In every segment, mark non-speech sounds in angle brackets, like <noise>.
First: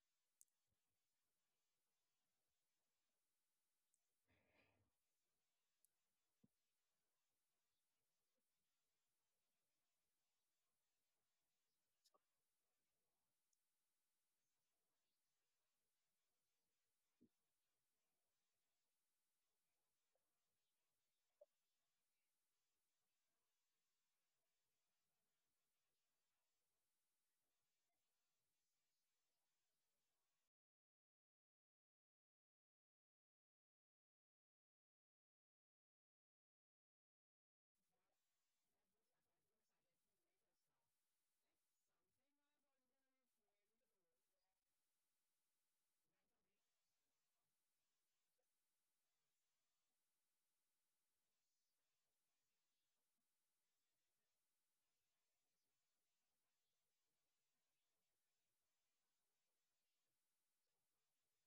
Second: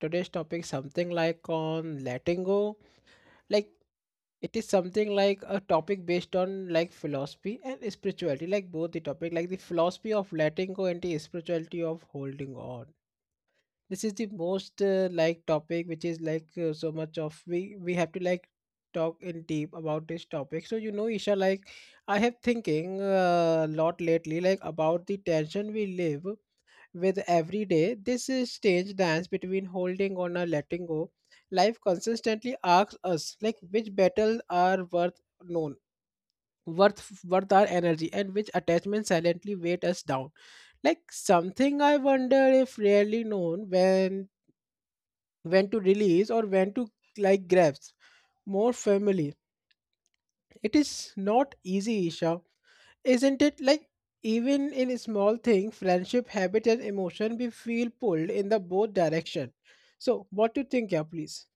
today's topic something like on letting go. Like it is something like a topic based on like philosophy and spirituality, like both the topic like the philosophy of letting go and the spirituality of holding on. This is the most like topic which is like so much of we have to like talk in deep about this topic, so you know Isha, like I have thinking a lot lately like about the tension we live with every day. This is strange dance between holding on and letting go. Life consistently asks us like which battles are worth known worth worth our energy, and which attachments silently weight us down. Like something I wonder if rarely known when to release or when to like grabs more firmly. It is not easy, Isha, isn't it? Like even in small things, friendship, habit, and emotion, we feel pulled in the both direction. So, what do you think, yeah, please?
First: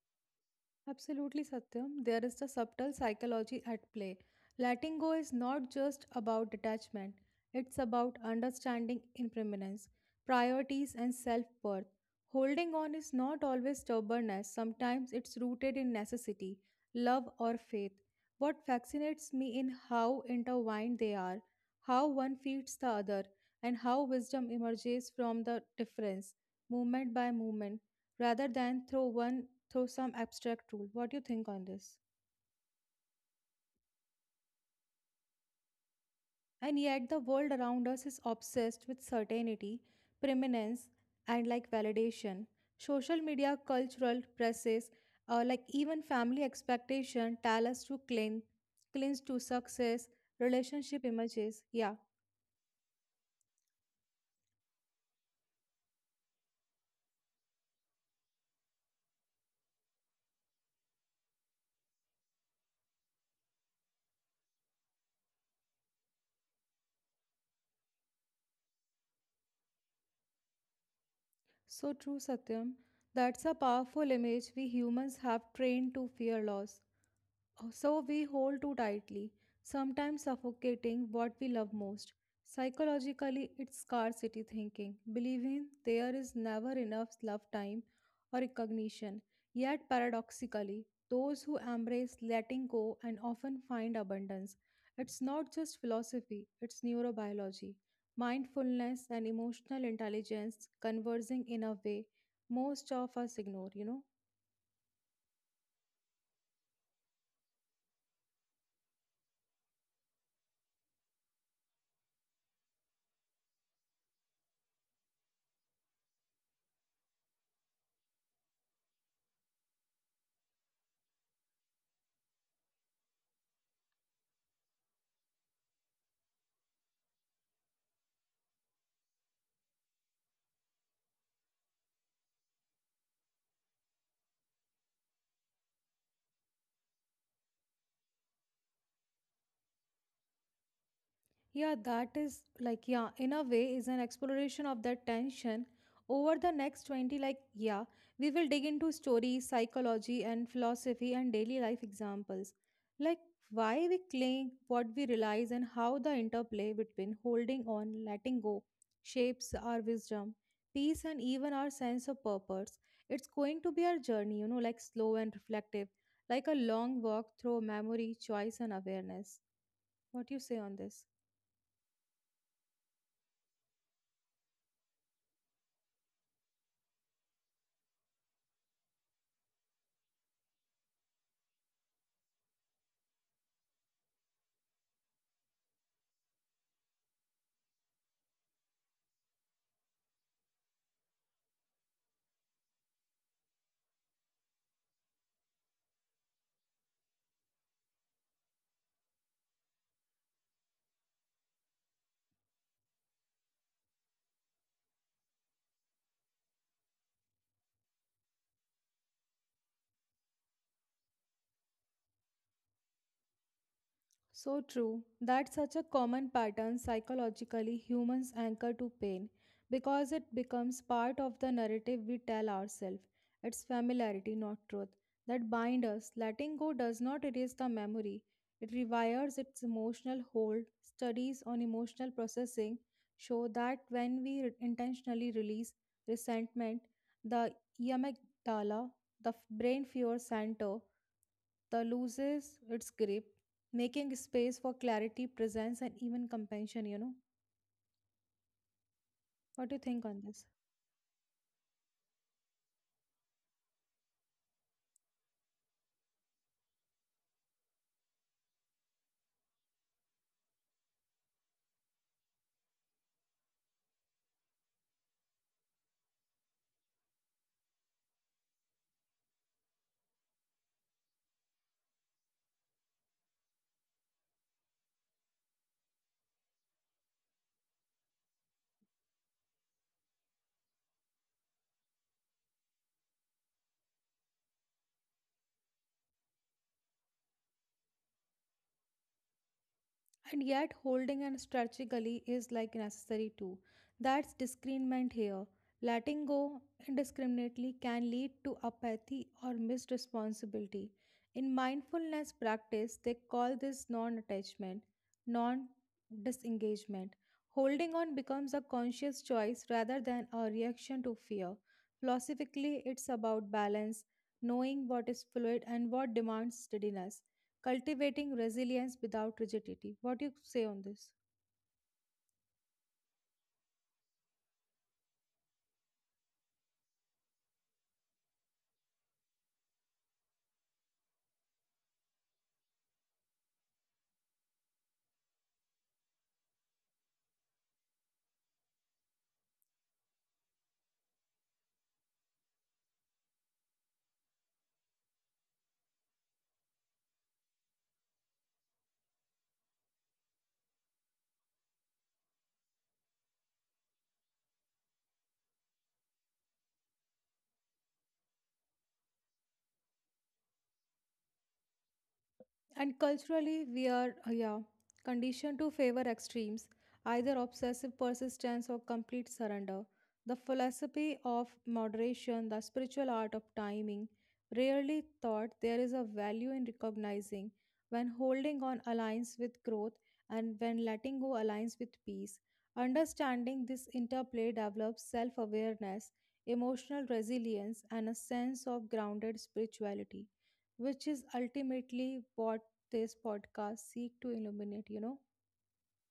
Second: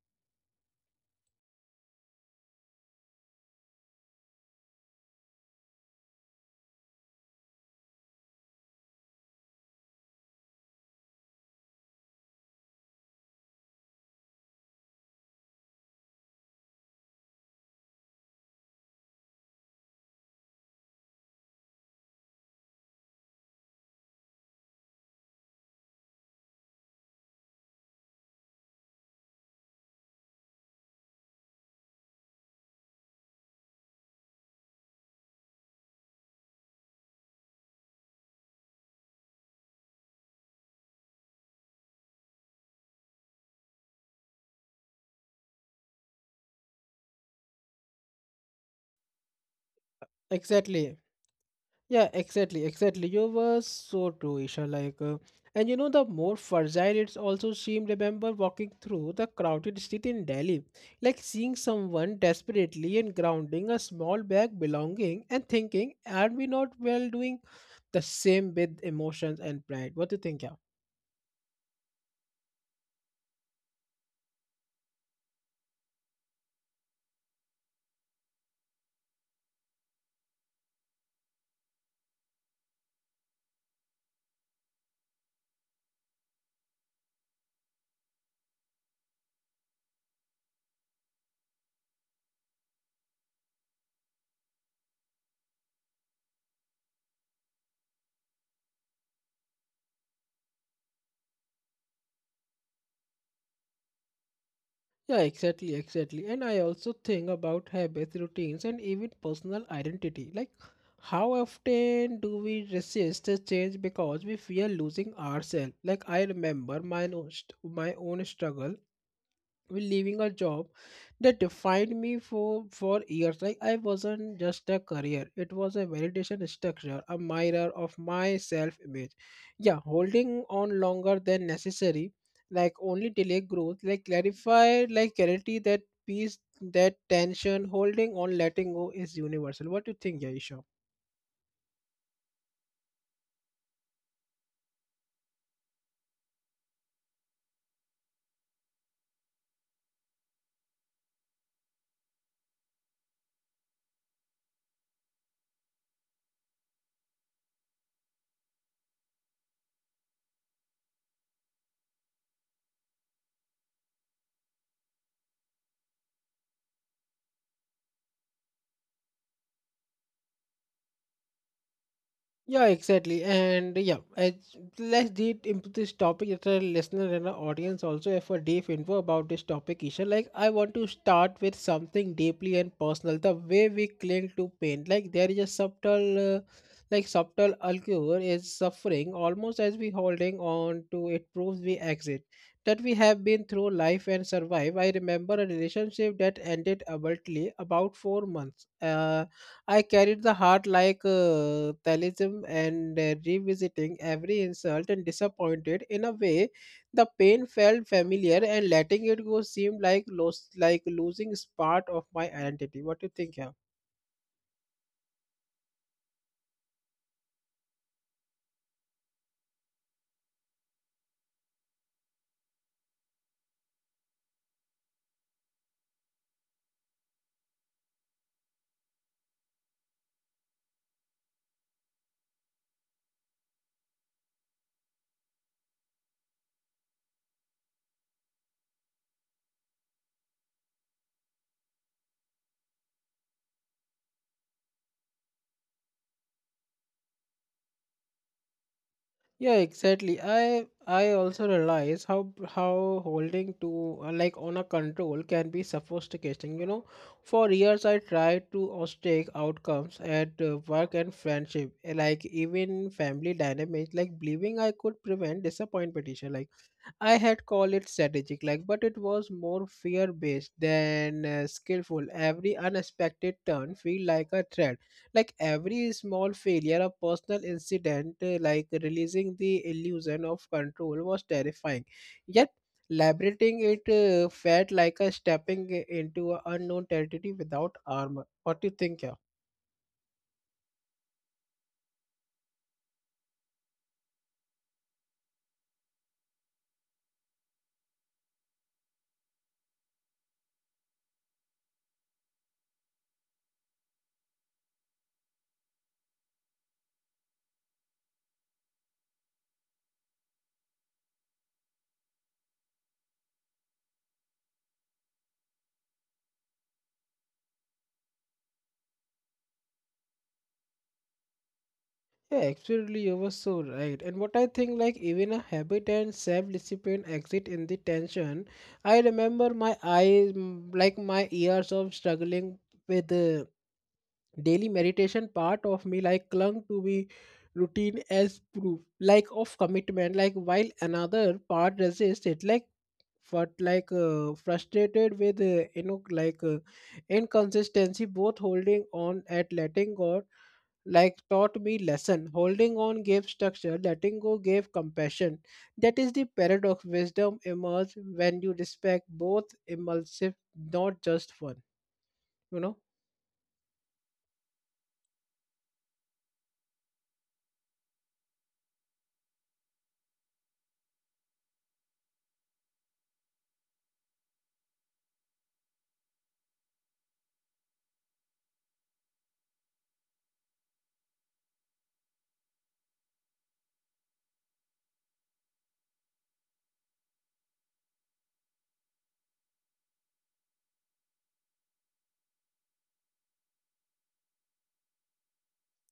Absolutely, Satyam. There is the subtle psychology at play. Letting go is not just about detachment, it's about understanding impermanence, priorities, and self worth. Holding on is not always stubbornness, sometimes it's rooted in necessity, love, or faith. What fascinates me in how intertwined they are, how one feeds the other, and how wisdom emerges from the difference, movement by movement, rather than through some abstract rule. What do you think on this? And yet, the world around us is obsessed with certainty, preeminence, and like validation. Social media, cultural presses, like even family expectation, tell us to cling to success, relationship Exactly. images. Yeah, Yeah, exactly, exactly. You were so true, Isha. Like, and you know, the more fragile it's also seemed. Remember walking through the crowded street in Delhi, like seeing someone desperately and grounding a small bag belonging and thinking, "Are we not well doing the same with emotions and pride?" What do you think? Yeah. so true, Satyam. That's a powerful image we humans have trained to fear loss. So we hold too tightly, sometimes suffocating what we love most. Psychologically, it's scarcity thinking, believing there is never enough love time or recognition. Yet, paradoxically, those who embrace letting go and often find abundance. It's not just philosophy, it's neurobiology, mindfulness, and emotional intelligence conversing in a way most of us ignore, you know. Yeah, exactly, exactly. And I also think about habits, routines, and even personal identity. Like, how often do we resist the change because we fear losing ourselves? Like, I remember my own struggle with leaving a job that defined me for years. Like I wasn't just a career, it was a validation structure, a mirror of my self image. Yeah, holding on longer than necessary like only delay growth, like clarify like clarity, that peace, that tension, holding on, letting go is universal. What do you think, yaisha? Yeah, that is yeah, in a way, is an exploration of that tension. Over the next 20, yeah, we will dig into stories, psychology, and philosophy and daily life examples. Like, why we cling, what we realize, and how the interplay between holding on, letting go, shapes our wisdom, peace, and even our sense of purpose. It's going to be our journey, you know, like slow and reflective, like a long walk through memory, choice, and awareness. What do you say on this? Yeah, exactly. And yeah, let's deep into this topic. If a listener and our audience also have a deep info about this topic, Isha, like I want to start with something deeply and personal. The way we cling to pain, like there is a subtle alcohol is suffering, almost as we holding on to it proves we exit that we have been through life and survive. I remember a relationship that ended abruptly about 4 months. I carried the heart like talisman and revisiting every insult and disappointed in a way, the pain felt familiar, and letting it go seemed like lost, like losing part of my identity. What do you think, yeah? So true. That's such a common pattern psychologically humans anchor to pain because it becomes part of the narrative we tell ourselves. It's familiarity, not truth, that binds us. Letting go does not erase the memory. It rewires its emotional hold. Studies on emotional processing show that when intentionally release resentment, the amygdala, the brain fear center, the loses its grip, making space for clarity, presence, and even compassion. You know, what do you Yeah, think on this? exactly. I also realize how holding to like on a control can be sophisticating. You know, for years I tried to austere outcomes at work and friendship, like even family dynamics, like believing I could prevent disappointment. Like I had called it strategic, like, but it was more fear-based than skillful. Every unexpected turn feel like a threat. Like every small failure, a personal incident, like releasing the illusion of control was terrifying. Yet, liberating it felt like a stepping into a unknown territory without armor. What do you think? And yet, holding and strategically is like necessary too. That's discernment here. Letting go indiscriminately can lead to apathy or missed responsibility. In mindfulness practice, they call this non attachment, non disengagement. Holding on becomes a conscious choice rather than a reaction to fear. Philosophically, it's about balance, knowing what is fluid and what demands steadiness cultivating resilience without rigidity. What do you say on this? Yeah, absolutely, you were so right. And what I think, like, even a habit and self discipline exit in the tension. I remember my eyes, mm, like, my years of struggling with daily meditation. Part of me like clung to be routine as proof, like of commitment, like while another part resists it, like but like frustrated with you know like inconsistency. Both holding on at letting go like taught me lesson. Holding on gave structure, letting go gave compassion. That is the paradox. Wisdom emerge when you respect both impulsive, not just one, you And know. culturally, we are, yeah, conditioned to favor extremes, either obsessive persistence or complete surrender. The philosophy of moderation, the spiritual art of timing, rarely thought there is a value in recognizing when holding on aligns with growth and when letting go aligns with peace. Understanding this interplay develops self awareness, emotional resilience, and a sense of grounded spirituality which is ultimately what this podcast seek to illuminate, you know.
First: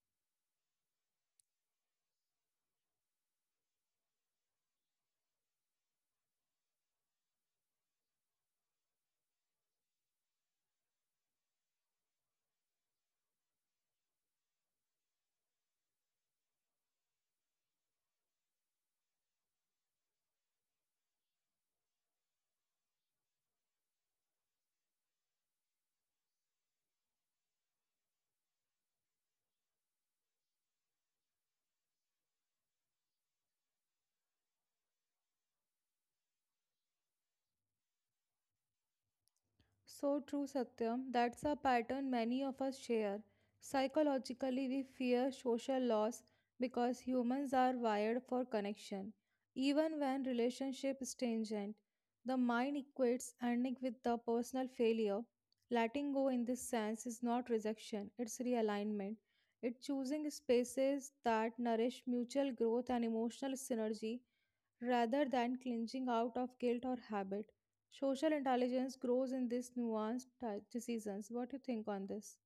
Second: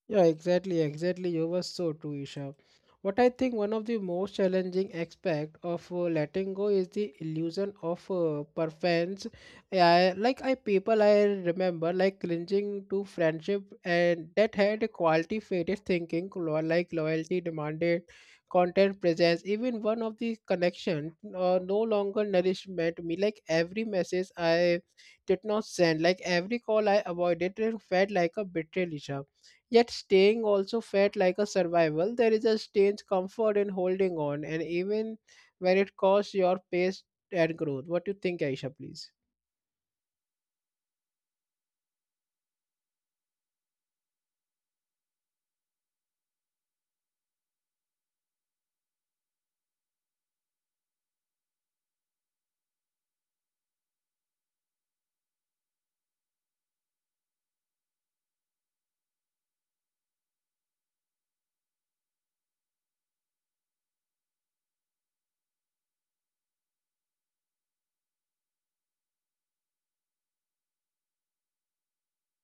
Yeah, exactly, exactly. You were so true, Isha. What I think one of the most challenging aspect of letting go is the illusion of preference. Yeah, like I remember like clinging to friendship and that had a quality faded, thinking loyalty demanded content presence, even one of the connection no longer nourishment me. Like every message I did not send, like every call I avoided, it felt like a betrayal, Isha. Yet staying also felt like a survival. There is a strange comfort in holding on, and even when it costs your pace and growth. What do you think, Aisha, please? So true, Satyam. That's a pattern many of us share. Psychologically, we fear social loss because humans are wired for connection. Even when relationship is tangent, the mind equates ending with the personal failure. Letting go in this sense is not rejection, it's realignment. It's choosing spaces that nourish mutual growth and emotional synergy rather than clinging out of guilt or habit. Social intelligence grows in these nuanced decisions. What do you think on this?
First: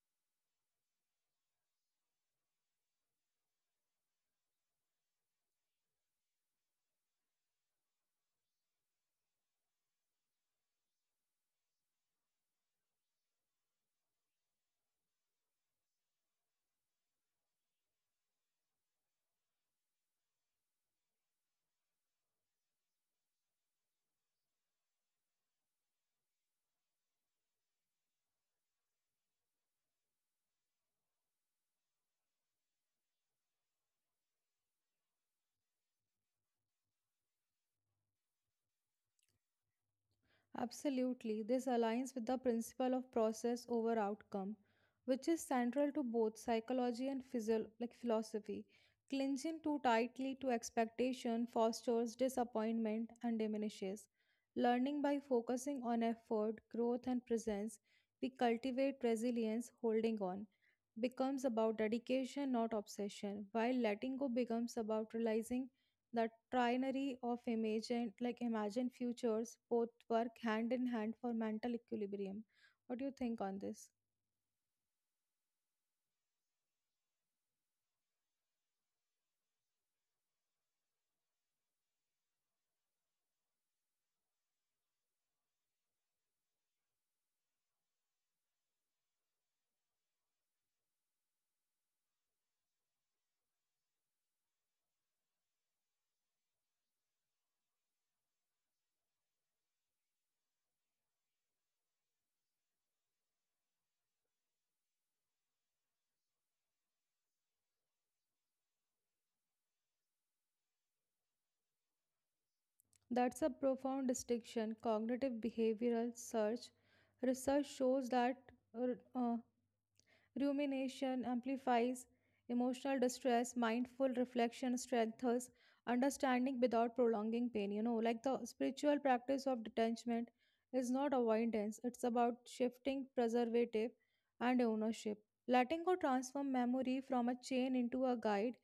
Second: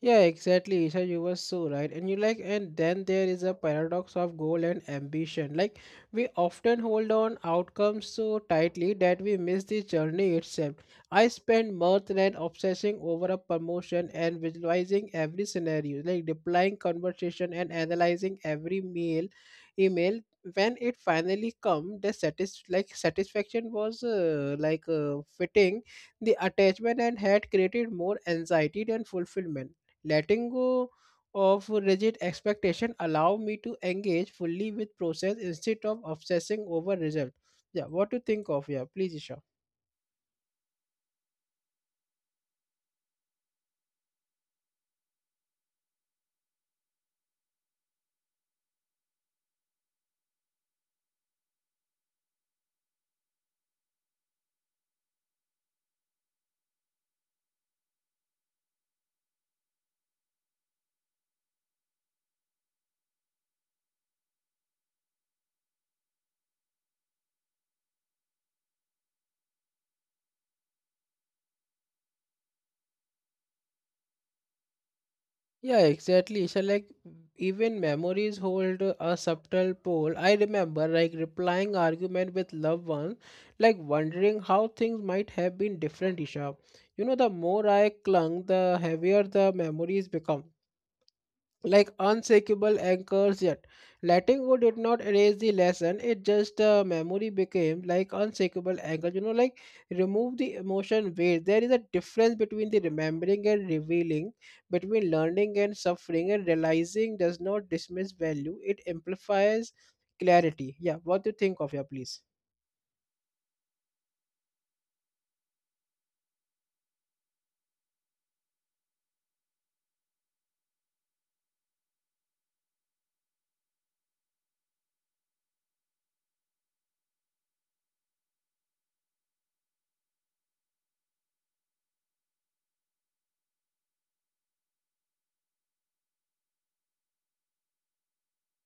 Yeah, exactly, Isha. You were so right. And you like, and then there is a paradox of goal and ambition. Like, we often hold on outcomes so tightly that we miss the journey itself. I spent months and obsessing over a promotion and visualizing every scenario, like replying conversation and analyzing every email. When it finally come, the satisfaction was fitting. The attachment and had created more anxiety than fulfillment. Letting go of rigid expectation allow me to engage fully with process instead of obsessing over result. Yeah, what to think of, yeah, please, Isha? Absolutely. This aligns with the principle of process over outcome, which is central to both psychology and like philosophy. Clinging too tightly to expectation fosters disappointment and diminishes. Learning by focusing on effort, growth, and presence, we cultivate resilience, holding on becomes about dedication, not obsession, while letting go becomes about realizing that trinary of imagine futures both work hand in hand for mental equilibrium. What do you think on this? Yeah, exactly, Isha. Like even memories hold a subtle pull. I remember like replying argument with loved ones, like wondering how things might have been different, Isha. You know, the more I clung, the heavier the memories become, like unshakable anchors. Yet letting go did not erase the lesson, it just memory became like unshakable anchors. You know, like remove the emotion weight. There is a difference between the remembering and revealing, between learning and suffering, and realizing does not dismiss value, it amplifies clarity. Yeah, what do you think of, yeah, please? That's a profound distinction cognitive behavioral search research shows that uh, rumination amplifies emotional distress, mindful reflection strengthens understanding without prolonging pain. You know, like the spiritual practice of detachment is not avoidance, it's about shifting preservative and ownership. Letting go transform memory from a chain into a guide,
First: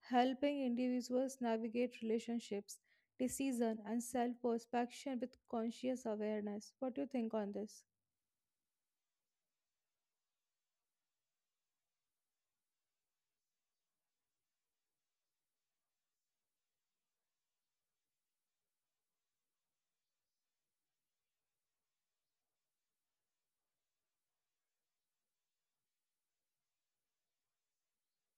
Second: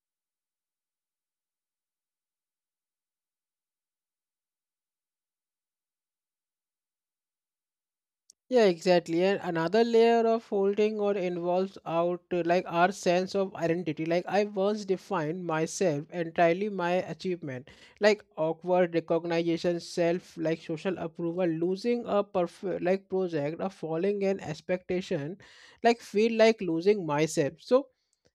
helping individuals navigate relationships, decision, and self-perception with conscious awareness. What do you think on this? Yeah, exactly. And another layer of holding or involves out like our sense of identity. Like I once defined myself entirely my achievement, like awkward recognition, self like social approval, losing a perfect like project, or falling an expectation, like feel like losing myself. So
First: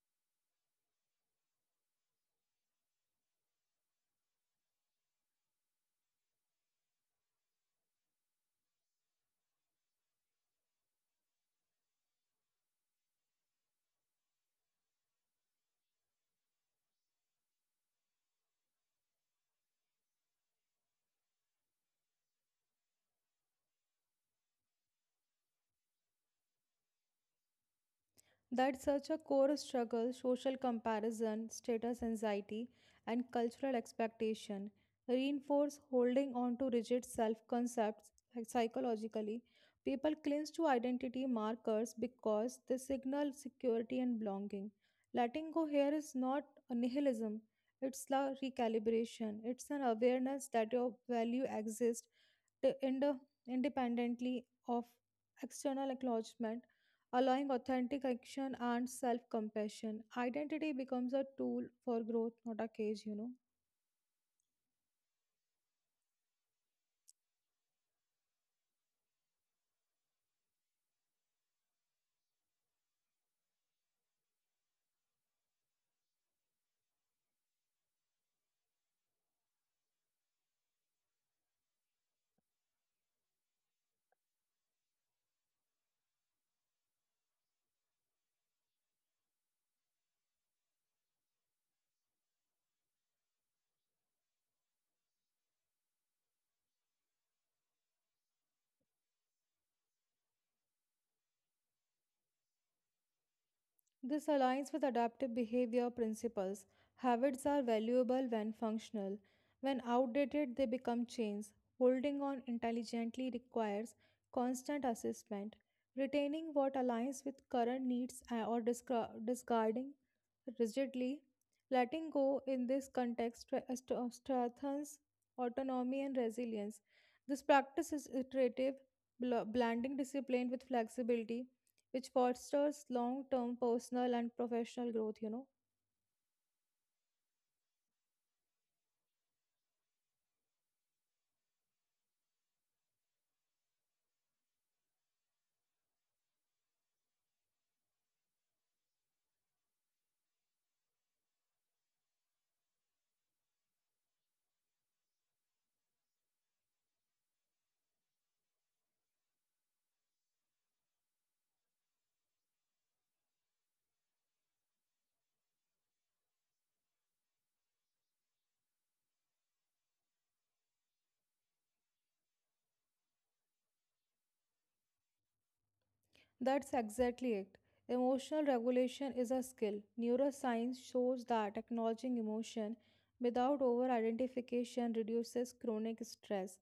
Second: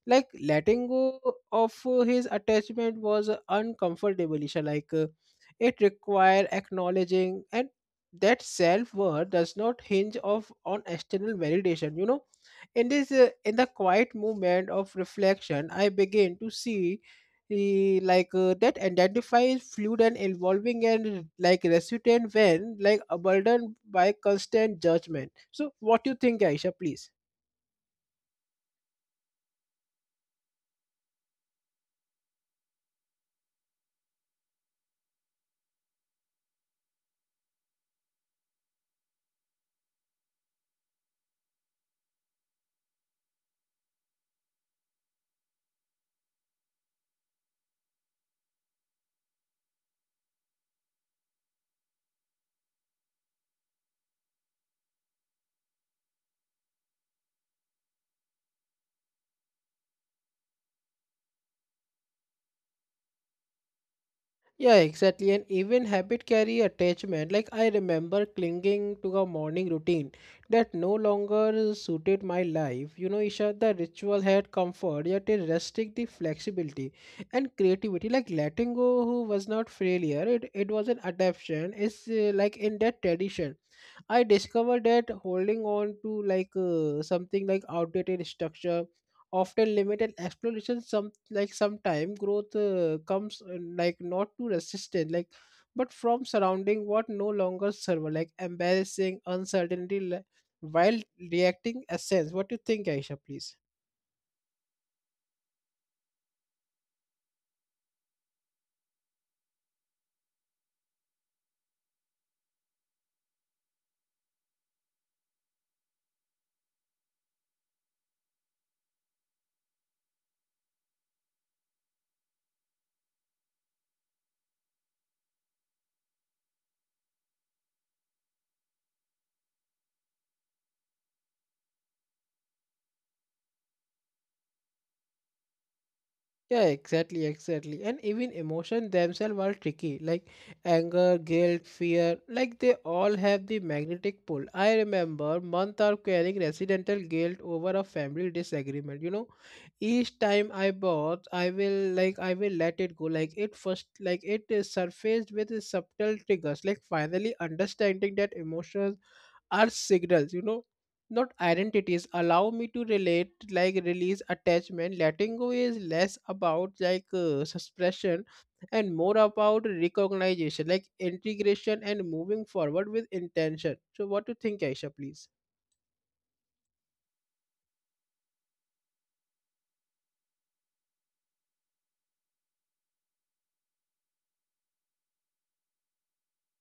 like letting go of his attachment was uncomfortable, Isha. Like it required acknowledging and that self worth does not hinge of on external validation, you know. In this in the quiet moment of reflection, I begin to see the like that identify is fluid and evolving and like resilient when like abandoned by constant judgment. So what do you think, Aisha, please? That such a core struggle social comparison, status anxiety, and cultural expectation reinforce holding on to rigid self concepts psychologically. People cling to identity markers because they signal security and belonging. Letting go here is not a nihilism, it's a recalibration, it's an awareness that your value exists to ind- independently of external acknowledgement allowing authentic action and self compassion. Identity becomes a tool for growth, not a cage, you know. Yeah, exactly. And even habit carry attachment. Like I remember clinging to a morning routine that no longer suited my life. You know, Isha, the ritual had comfort, yet it restricted the flexibility and creativity. Like letting go who was not failure, it was an adaptation. It's like in that tradition. I discovered that holding on to like something like outdated structure often limited exploration. Like sometime growth comes like not to resistance, like but from surrounding what no longer serve, like embarrassing uncertainty while reacting essence. What do you think, Aisha, please? This aligns with adaptive behavior principles. Habits are valuable when functional. When outdated, they become chains. Holding on intelligently requires constant assessment. Retaining what aligns with current needs or discarding rigidly. Letting go in this context strengthens autonomy and resilience. This practice is iterative, blending discipline with flexibility which fosters long term personal and professional growth, you know. Yeah, exactly, exactly. And even emotion themselves are tricky, like anger, guilt, fear, like they all have the magnetic pull. I remember month of carrying residential guilt over a family disagreement. You know, each time I bought, I will let it go. Like it first, like it is surfaced with subtle triggers. Like finally understanding that emotions are signals. You know, not identities allow me to relate like release attachment. Letting go is less about like suppression and more about recognition, like integration and moving forward with intention. So what do you think, Aisha, please? That's exactly it. Emotional regulation is a skill. Neuroscience shows that acknowledging emotion without over identification reduces chronic stress.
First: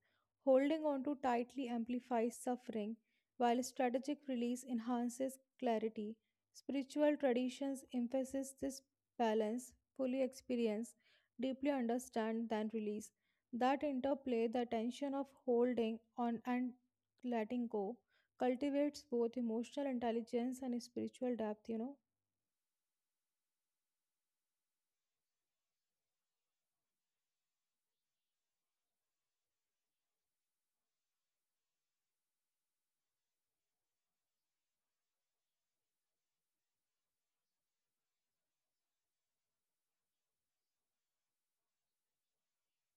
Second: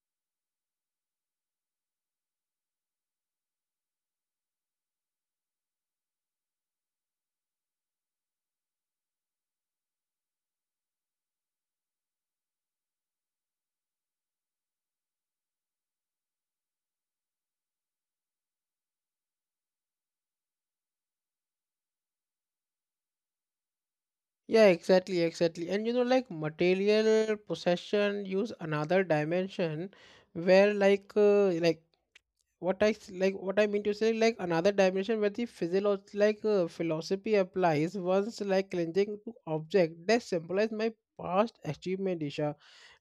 Holding on to tightly amplifies suffering, while strategic release enhances clarity. Spiritual traditions emphasize this balance, fully experience, deeply understand, then release. That interplay, the tension of holding on and letting go, cultivates both emotional intelligence and spiritual depth, you know. Yeah, exactly, exactly. And you know, like material possession use another dimension where like what I mean to say, like another dimension where the physiology like philosophy applies. Once like cleansing to object that symbolize my past achievement, Isha,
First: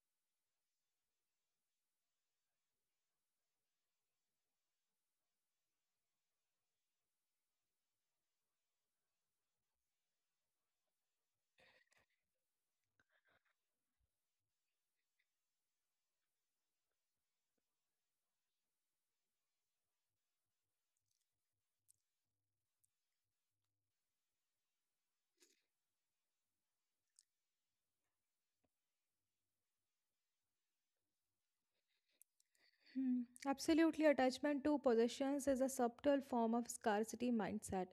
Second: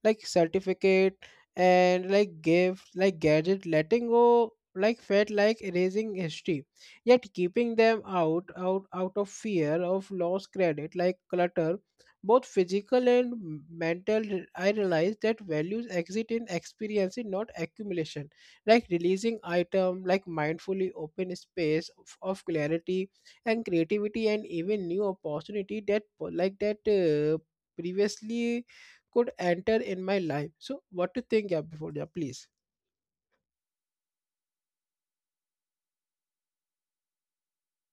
like certificate and like gift like gadget, letting go like felt like erasing history. Yet keeping them out of fear of lost credit, like clutter, both physical and mental. I realized that values exist in experience, not accumulation. Like releasing item like mindfully open space of clarity and creativity, and even new opportunity that previously could enter in my life. So what to think, yeah, before, yeah, please? Hmm, Absolutely, attachment to possessions is a subtle form of scarcity mindset.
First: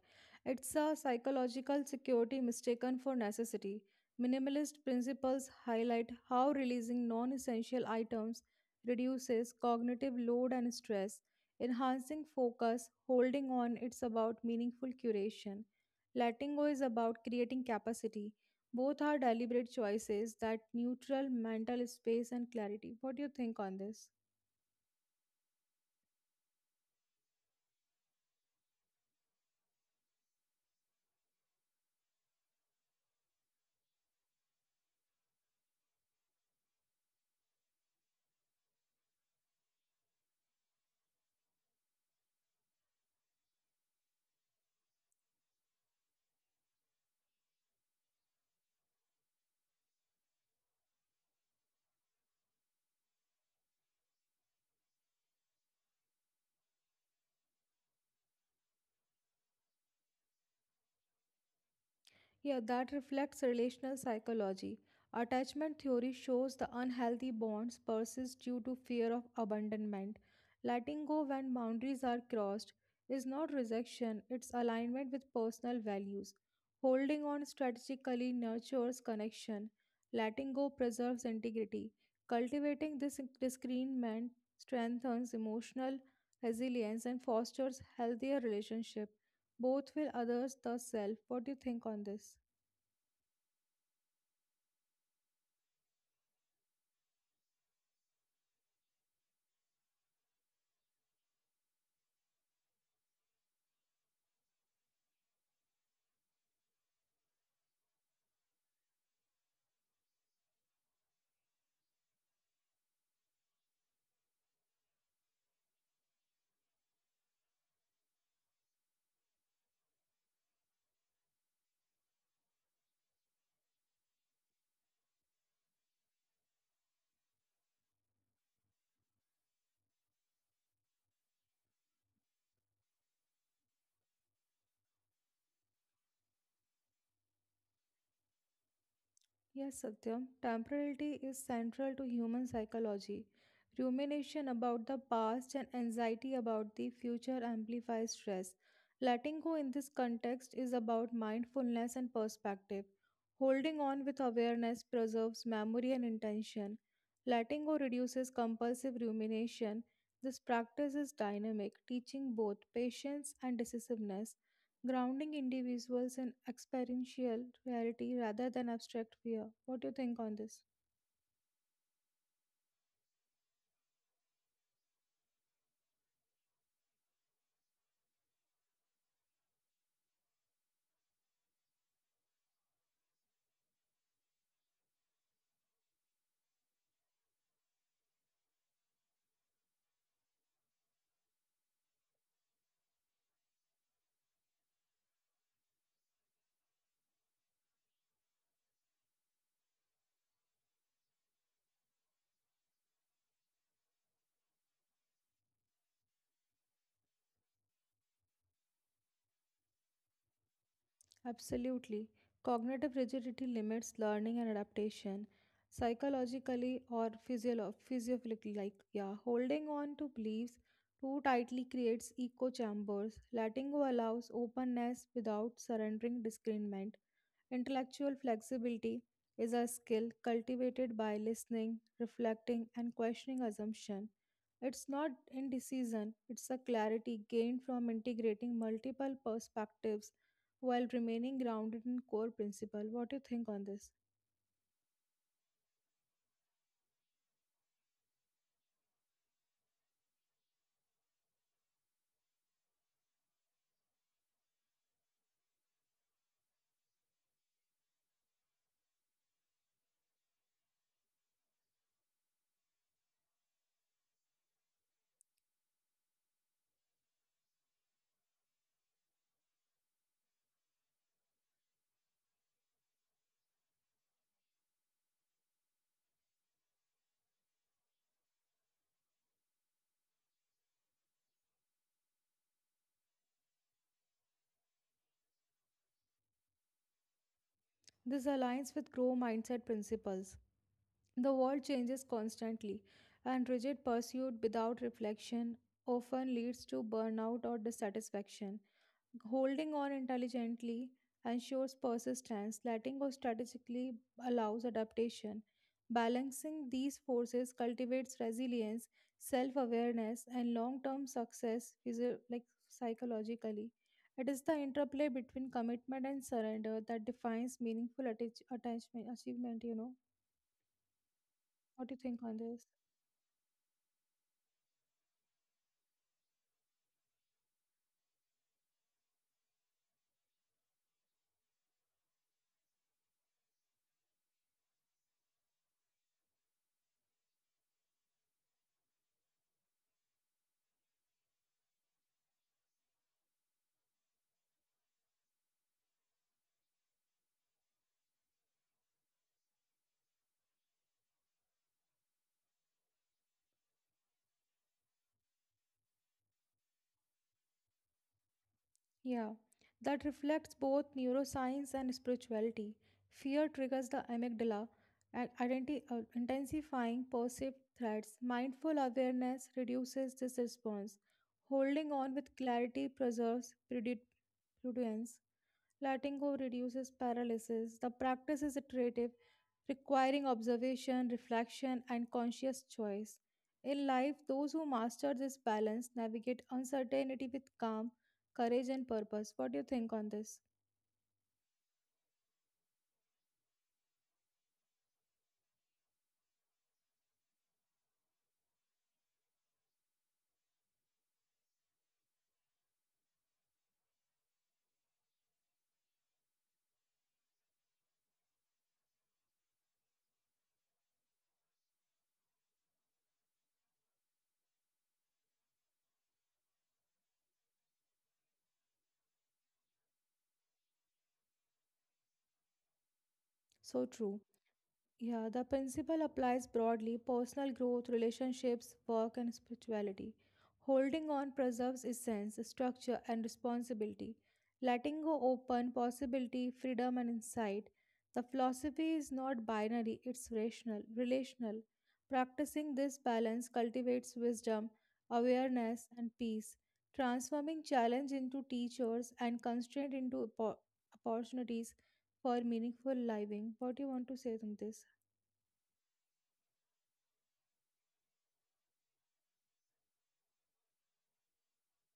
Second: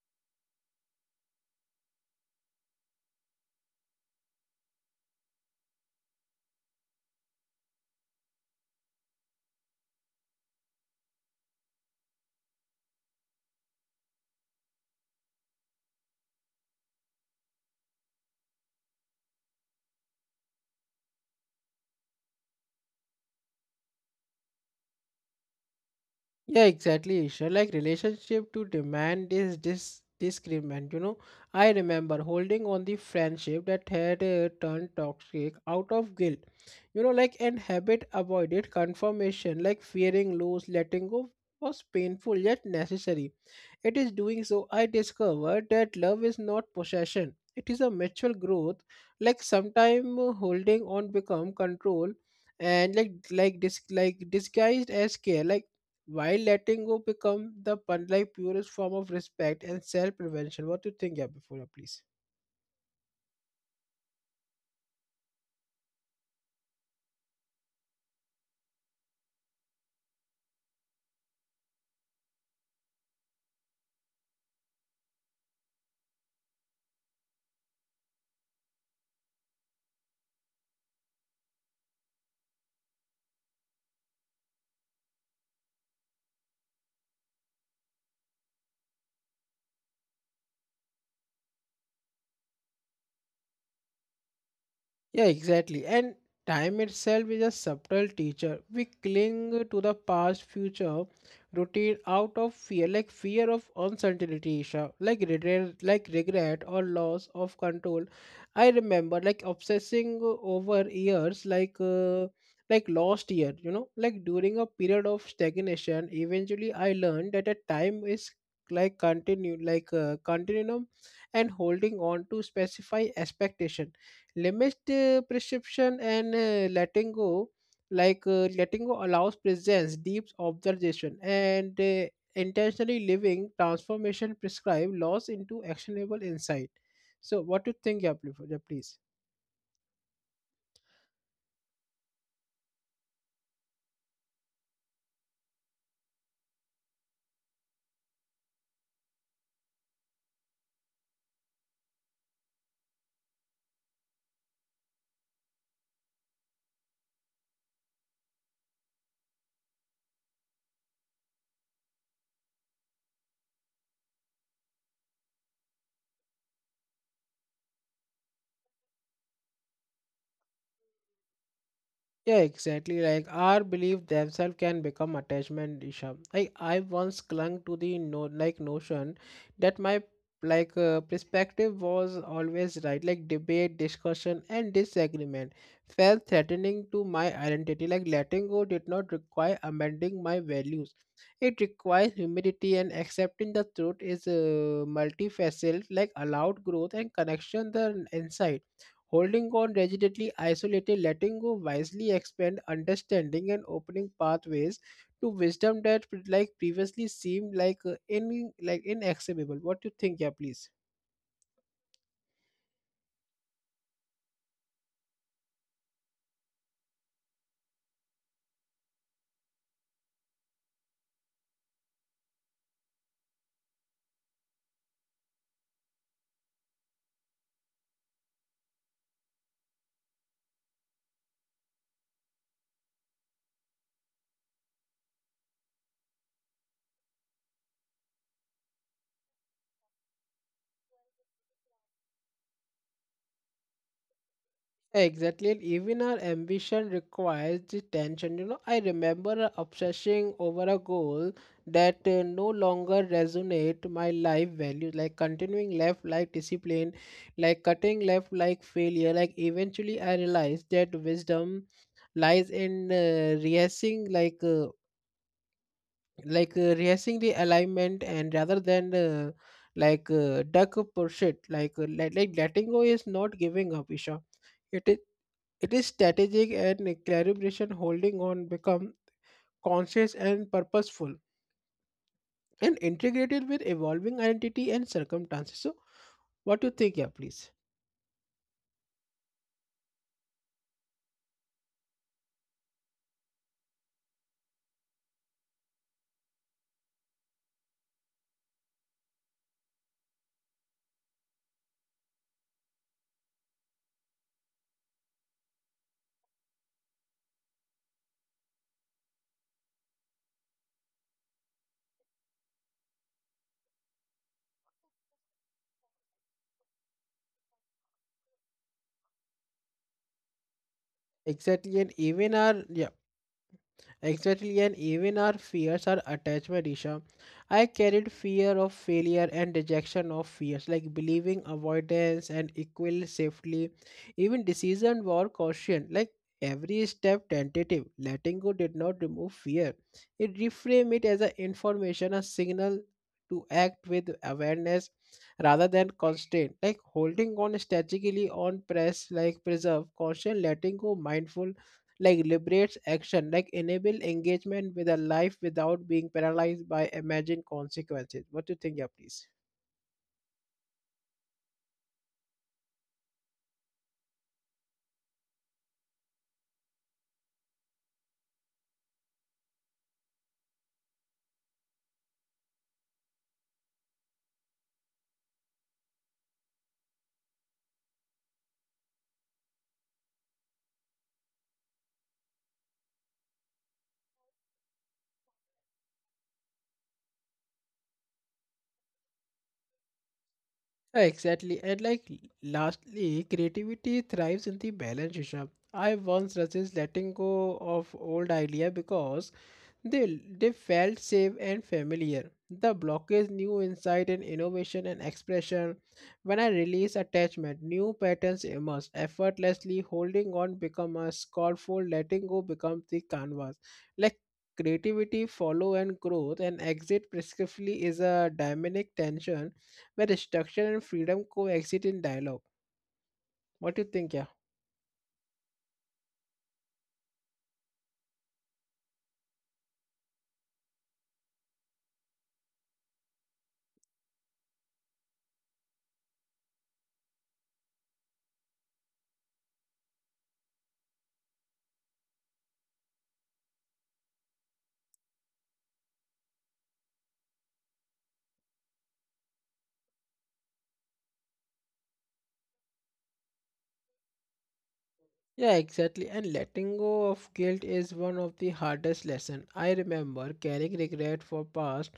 It's a psychological security mistaken for necessity. Minimalist principles highlight how releasing non essential items reduces cognitive load and stress, enhancing focus, holding on, it's about meaningful curation. Letting go is about creating capacity. Both are deliberate choices that neutral mental space and clarity. What do you think on this? Yeah, exactly. Sure. Like relationship to demand is this disagreement. You know, I remember holding on the friendship that had turned toxic out of guilt. You know, like and habit avoided confirmation, like fearing lose, letting go was painful yet necessary. It is doing so I discovered that love is not possession. It is a mutual growth. Like sometime holding on become control and disguised as care. Like while letting go become the purest form of respect and self prevention. What do you think, yeah, before, yeah, please? Yeah, that reflects relational psychology. Attachment theory shows the unhealthy bonds persist due to fear of abandonment. Letting go when boundaries are crossed is not rejection, it's alignment with personal values. Holding on strategically nurtures connection. Letting go preserves integrity. Cultivating this discernment strengthens emotional resilience and fosters healthier relationship both with others the self. What do you think on this? Yeah, exactly. And time itself is a subtle teacher. We cling to the past, future, routine out of fear, like fear of uncertainty, Isha, like regret or loss of control. I remember like obsessing over years, like lost year. You know, like during a period of stagnation. Eventually, I learned that a time is like continue, continuum, and holding on to specify expectation limits the prescription and letting go letting go allows presence deep observation and intentionally living transformation prescribe laws into actionable insight so what do you think, yeah, please. Yeah, please. Yes, Satyam. Temporality is central to human psychology. Rumination about the past and anxiety about the future amplifies stress. Letting go in this context is about mindfulness and perspective. Holding on with awareness preserves memory and intention. Letting go reduces compulsive rumination. This practice is dynamic, teaching both patience and decisiveness grounding individuals in experiential reality rather than abstract fear. What do you think on this? Yeah, exactly. Like our belief themselves can become attachment, Isha. Like I once clung to the no like notion that my perspective was always right. Like debate, discussion, and disagreement felt threatening to my identity. Like letting go did not require amending my values. It requires humility and accepting the truth is multifaceted. Like allowed growth and connection, the insight holding on rigidly isolated letting go wisely expand understanding and opening pathways to wisdom that previously seemed like inaccessible. What do you think, yeah, please? Absolutely. Cognitive rigidity limits learning and adaptation psychologically or physiologically. Like, yeah, holding on to beliefs too tightly creates echo chambers. Letting go allows openness without surrendering discernment. Intellectual flexibility is a skill cultivated by listening, reflecting, and questioning assumption. It's not indecision, it's a clarity gained from integrating multiple perspectives while remaining grounded in core principle. What do you think on this? Exactly, and even our ambition requires the tension. You know, I remember obsessing over a goal that no longer resonate my life values, like continuing left like discipline, like cutting left like failure. Like eventually, I realized that wisdom lies in rehearsing, rehearsing the alignment, and rather than duck pursuit, like letting go is not giving up, Isha. It is it is strategic and calibration holding on become conscious and purposeful and integrated with evolving identity and circumstances. So what do you think, yeah, please? This aligns with grow mindset principles. The world changes constantly, and rigid pursuit without reflection often leads to burnout or dissatisfaction. Holding on intelligently ensures persistence, letting go strategically allows adaptation. Balancing these forces cultivates resilience, self awareness, and long term success psychologically. It is the interplay between commitment and surrender that defines meaningful attachment achievement. You know, Exactly, what and do you think even on this? our yeah. Exactly, and even our fears are attachment, Isha. I carried fear of failure and rejection of fears, like believing avoidance and equal safely. Even decision were caution, like every step tentative. Letting go did not remove fear. It reframed it as an information, a signal to act with awareness rather than constraint. Like holding on strategically on press, like preserve, caution, letting go, mindful like liberates action like enable engagement with a life without being paralyzed by imagined consequences. What do you think, yeah, please? Yeah, that reflects both neuroscience and spirituality. Fear triggers the amygdala, and intensifying perceived threats. Mindful awareness reduces this response. Holding on with clarity preserves prudence. Letting go reduces paralysis. The practice is iterative, requiring observation, reflection, and conscious choice. In life, those who master this balance navigate uncertainty with calm, courage, and purpose. What do you think on this? Exactly. And like lastly, creativity thrives in the balance, Rishabh. I once resist letting go of old idea because they felt safe and familiar. The blockage, new insight and innovation and expression. When I release attachment, new patterns emerge effortlessly. Holding on become a scaffold, letting go become the canvas. Like creativity, follow and growth, and exit prescriptively is a dynamic tension where destruction and freedom coexist in dialogue. What do you So think, true. yeah? Yeah, the principle applies broadly personal growth, relationships, work, and spirituality. Holding on preserves essence, structure, and responsibility. Letting go open possibility, freedom, and insight. The philosophy is not binary, it's rational, relational. Practicing this balance cultivates wisdom, awareness, and peace, transforming challenge into teachers and constraint into opportunities for meaningful living. What do you want to say on this? Yeah, exactly. And letting go of guilt is one of the hardest lessons. I remember carrying regret for past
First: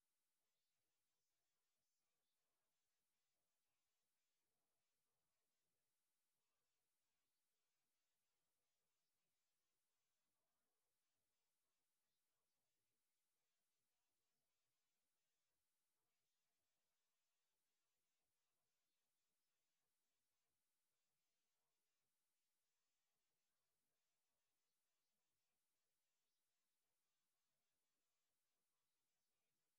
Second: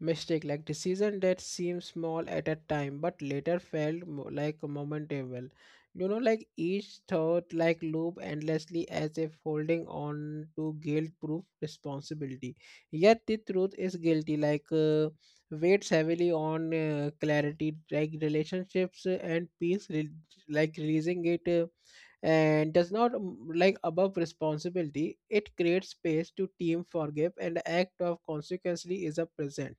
mistake like decision that seemed small at a time but later felt momentable. You know, like each thought like loop endlessly as if holding on to guilt-proof responsibility. Yet the truth is guilty weighs heavily on clarity like relationships and peace releasing it. And does not like above responsibility, it creates space to team forgive and the act of consequently is a present.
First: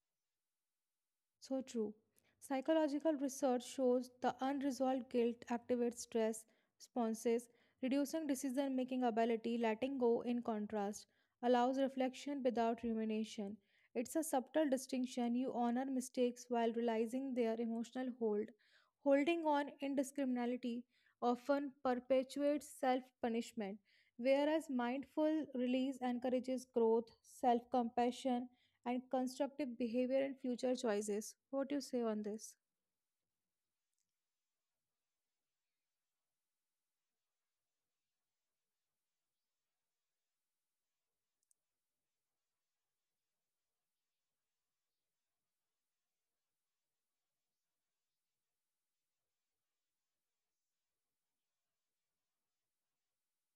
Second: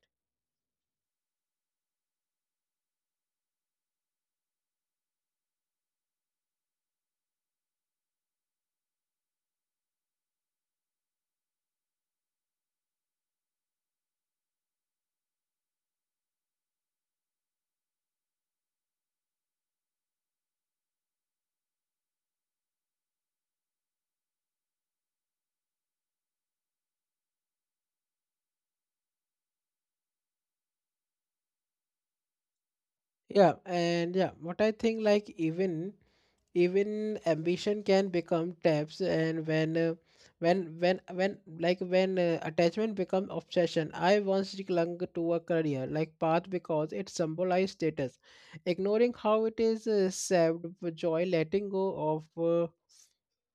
So true. Psychological research shows the unresolved guilt activates stress responses, reducing decision making ability. Letting go, in contrast, allows reflection without rumination. It's a subtle distinction. You honor mistakes while realizing their emotional hold. Holding on indiscriminately often perpetuates self punishment, whereas mindful release encourages growth, self compassion, and constructive behavior and future choices. What do you say on this? Yeah, and yeah, what I think like even even ambition can become tabs and when when attachment become obsession. I once clung to a career like path because it symbolized status, ignoring how it is served with joy. Letting go of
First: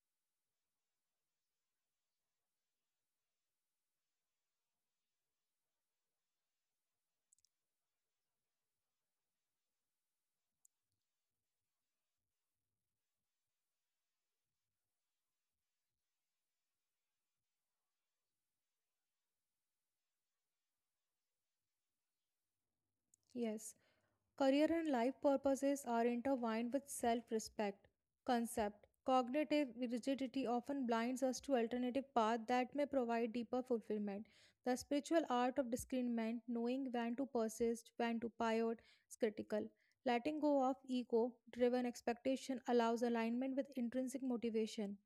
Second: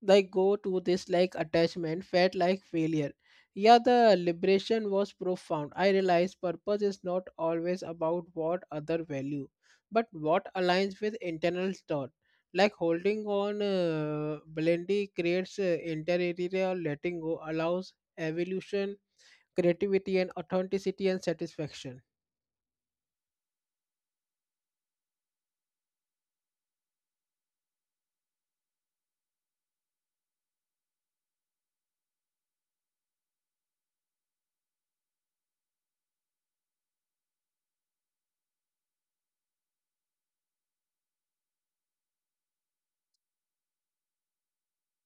like go to this like attachment felt like failure, yeah. The liberation was profound. I realized purpose is not always about what other value but what aligns with internal thought. Like holding on blendy creates interior, letting go allows evolution, creativity and authenticity and satisfaction. Yes. Career and life purposes are intertwined with self respect concept. Cognitive rigidity often blinds us to alternative paths that may provide deeper fulfillment. The spiritual art of discernment, knowing when to persist, when to pivot, is critical. Letting go of ego driven expectation allows alignment with intrinsic motivation,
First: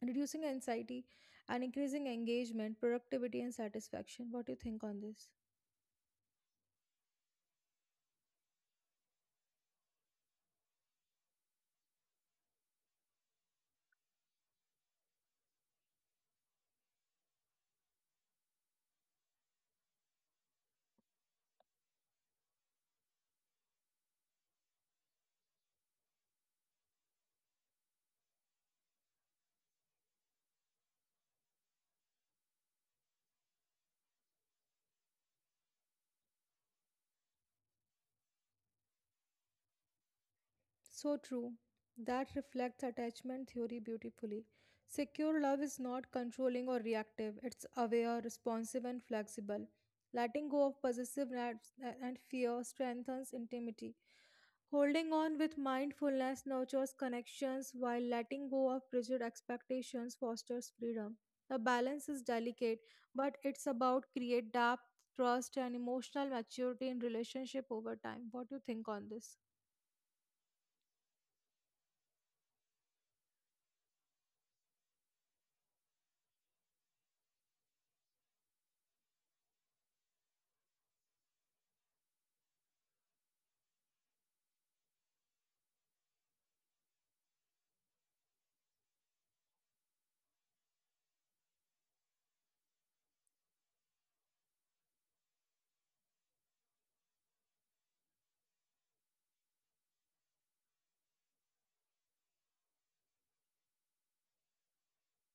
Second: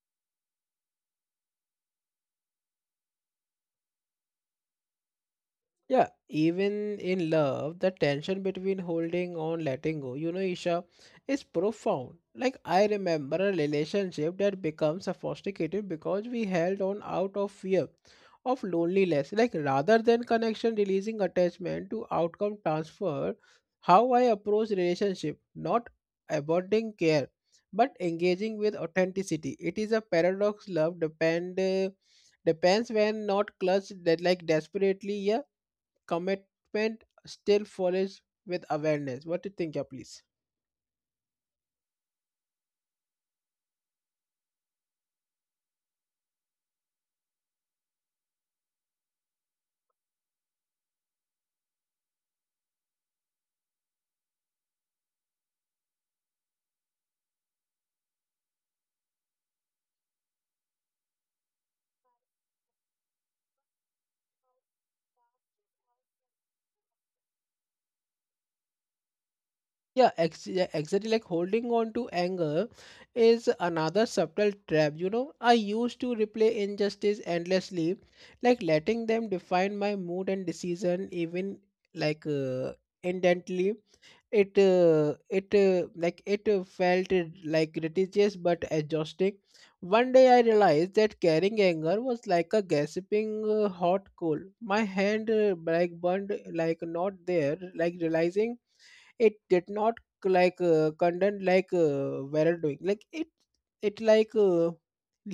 reducing anxiety and increasing engagement, productivity, and satisfaction. What do you think on this? Yeah, even in love, the tension between holding on, letting go, you know, Isha, is profound. Like, I remember a relationship that becomes sophisticated because we held on out of fear of loneliness. Like, rather than connection, releasing attachment to outcome transfer, how I approach relationship, not abandoning care, but engaging with authenticity. It is a paradox love depend. Depends when not clutched that like desperately, yeah, commitment still follows with awareness. What do you think, yeah, please? So true. That reflects attachment theory beautifully. Secure love is not controlling or reactive, it's aware, responsive, and flexible. Letting go of possessiveness and fear strengthens intimacy. Holding on with mindfulness nurtures connections, while letting go of rigid expectations fosters freedom. The balance is delicate, but it's about create depth, trust, and emotional maturity in relationship over time. What do you think on this? Yeah, exactly. Like holding on to anger is another subtle trap. You know, I used to replay injustice endlessly, like letting them define my mood and decision, even like uh, intently. It felt it like ridiculous but exhausting. One day I realized that carrying anger was like a gasping hot coal my hand like burned like not there like realizing it did not condemn were doing like it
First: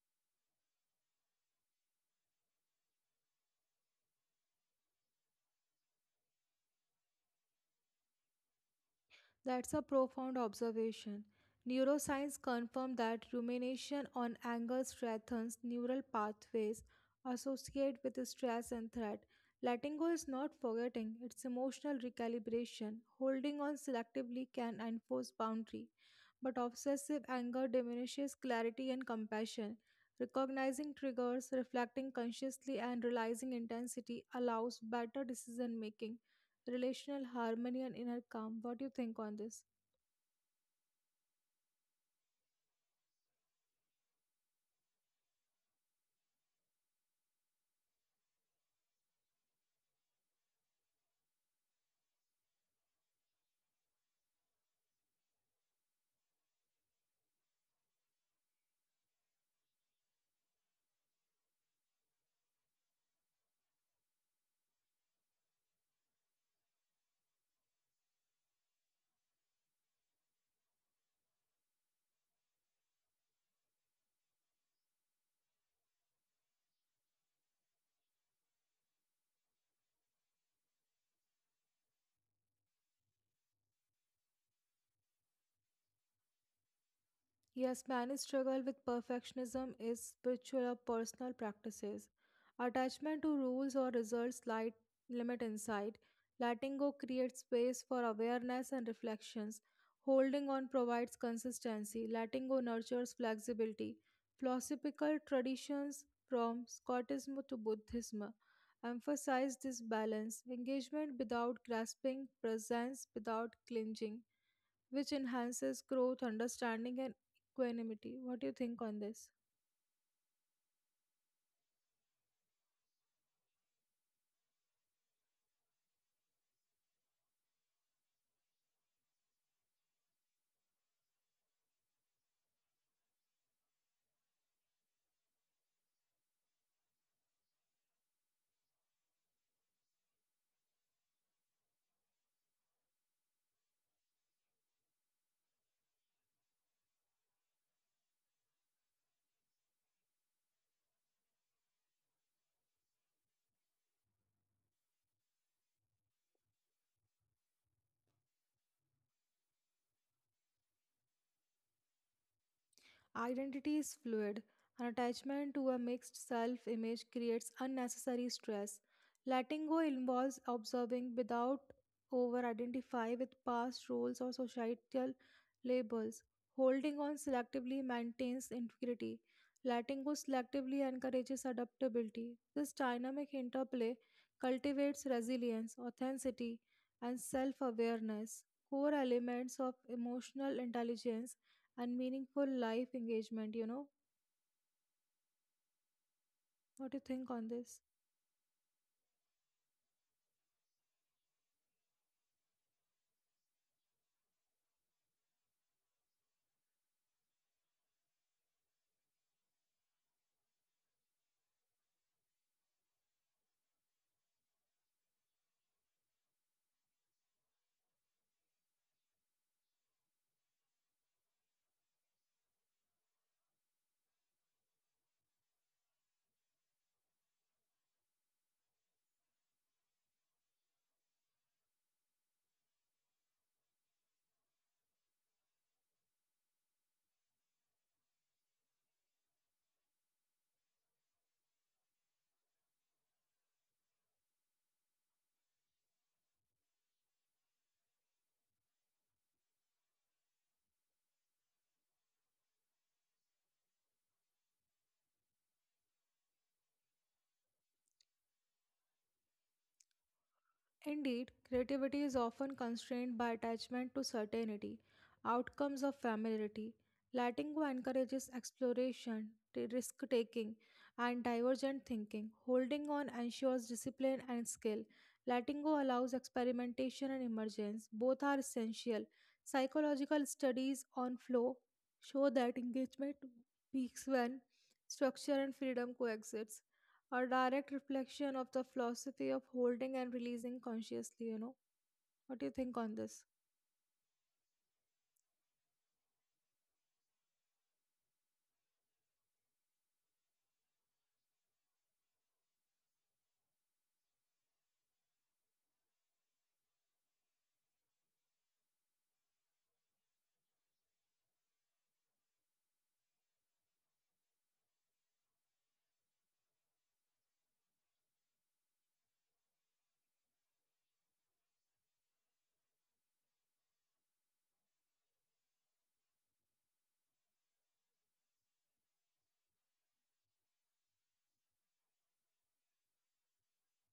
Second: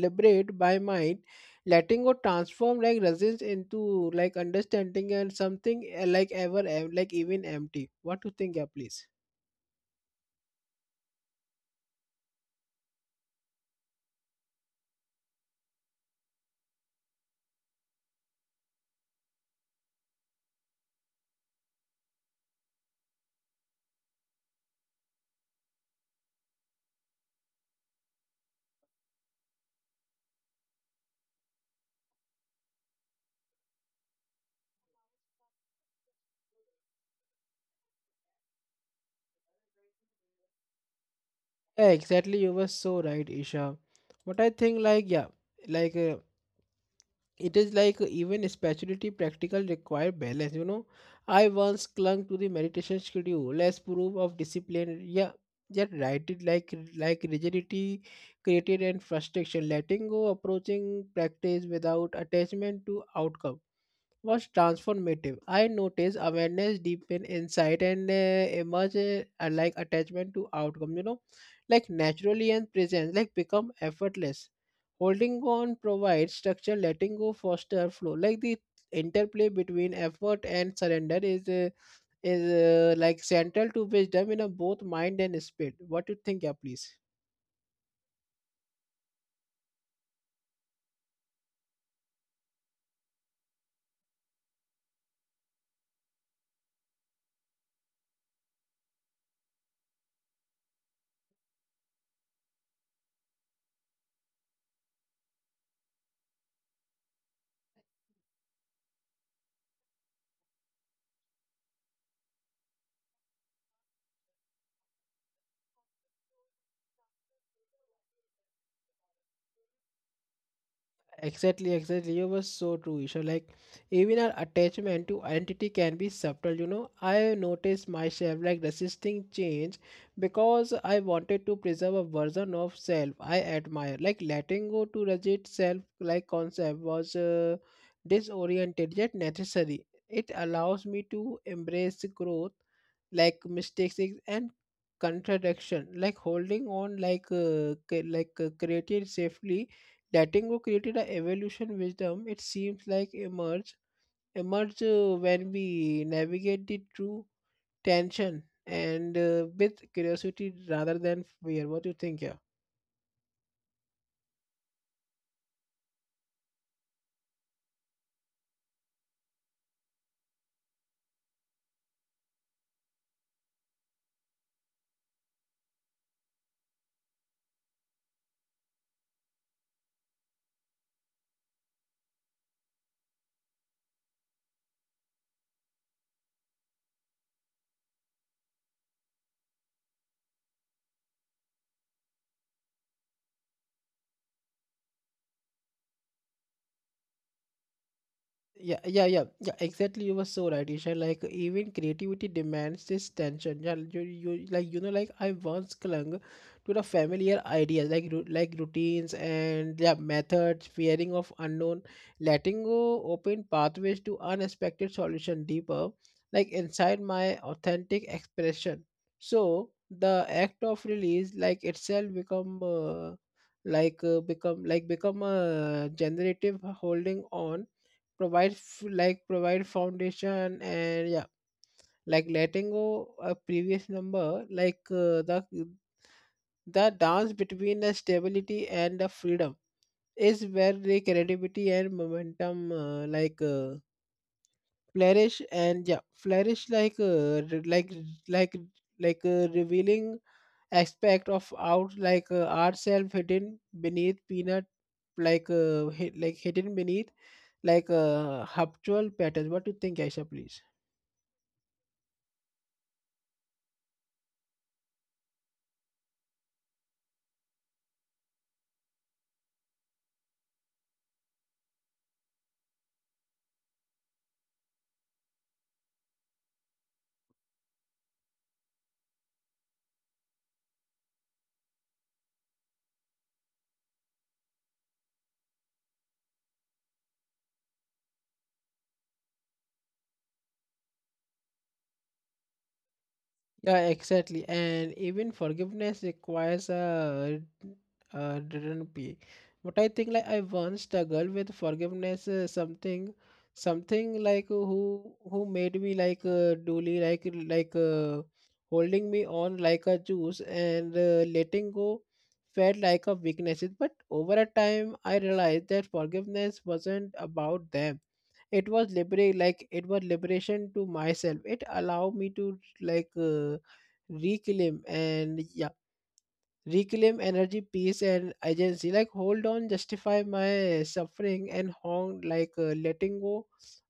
liberate by mind. Letting go transform like resistance into like understanding and something like even empty. What to think, yeah, please? That's a profound observation. Neuroscience confirmed that rumination on anger strengthens neural pathways associated with stress and threat. Letting go is not forgetting, it's emotional recalibration. Holding on selectively can enforce boundary, but obsessive anger diminishes clarity and compassion. Recognizing triggers, reflecting consciously, and realizing intensity allows better decision making relational harmony and inner calm. What do you think on this? Yeah, exactly. You were so right, Isha. What I think, like, yeah, like it is like even spirituality practical require balance. You know, I once clung to the meditation schedule, less proof of discipline. Yeah, yet right it like rigidity created and frustration. Letting go, approaching practice without attachment to outcome was transformative. I noticed awareness, deepen insight, and emerge like attachment to outcome. You know, like naturally and presence, like become effortless. Holding on provides structure. Letting go foster flow. Like the interplay between effort and surrender is like central to wisdom in a both mind and spirit. What do you think, yeah, please? Yes, many struggle with perfectionism is spiritual or personal practices. Attachment to rules or results light, limit insight. Letting go creates space for awareness and reflections. Holding on provides consistency. Letting go nurtures flexibility. Philosophical traditions from Scotism to Buddhism emphasize this balance. Engagement without grasping, presence without clinging which enhances growth, understanding, and equanimity. What do you think on this? Exactly, exactly. You were so true, Isha. Like even our attachment to identity can be subtle, you know. I noticed myself like resisting change because I wanted to preserve a version of self I admire. Like letting go to rigid self like concept was disoriented yet necessary. It allows me to embrace growth like mistakes and contradiction like holding on created safely. Letting go created a evolution wisdom it seems like emerge when we navigate the true tension and with curiosity rather than fear. What do you think, yeah? Identity is fluid, and attachment to a mixed self image creates unnecessary stress. Letting go involves observing without over identify with past roles or societal labels. Holding on selectively maintains integrity. Letting go selectively encourages adaptability. This dynamic interplay cultivates resilience, authenticity, and self awareness, core elements of emotional intelligence and meaningful life engagement, you know. What do you think on this? Yeah. Exactly, you were so right, Isha. Like even creativity demands this tension. Yeah, you know, like I once clung to the familiar ideas, like routines and yeah, methods, fearing of unknown, letting go, open pathways to unexpected solution deeper, like inside my authentic expression. So the act of release, like itself, become become a generative holding on provide provide foundation, and yeah, like letting go a previous number the dance between the stability and the freedom is where the creativity and momentum flourish, and yeah, flourish like like a revealing aspect of out ourself hidden beneath peanut, like hidden beneath habitual patterns. What do you think, Aisha, please? Indeed, creativity is often constrained by attachment to certainty, outcomes of familiarity. Letting go encourages exploration, risk taking, and divergent thinking. Holding on ensures discipline and skill. Letting go allows experimentation and emergence. Both are essential. Psychological studies on flow show that engagement peaks when structure and freedom coexist. A direct reflection of the philosophy of holding and releasing consciously, you know. What do you think on this? Yeah, exactly. And even forgiveness requires a return pay. But I think like I once struggled with forgiveness something something like who made me like duly like holding me on like a juice, and letting go felt like a weakness. But over a time I realized that forgiveness wasn't about them, it was liberate like it was liberation to myself. It allowed me to like uh, reclaim, and yeah, reclaim energy peace and agency like hold on justify my suffering and hong letting go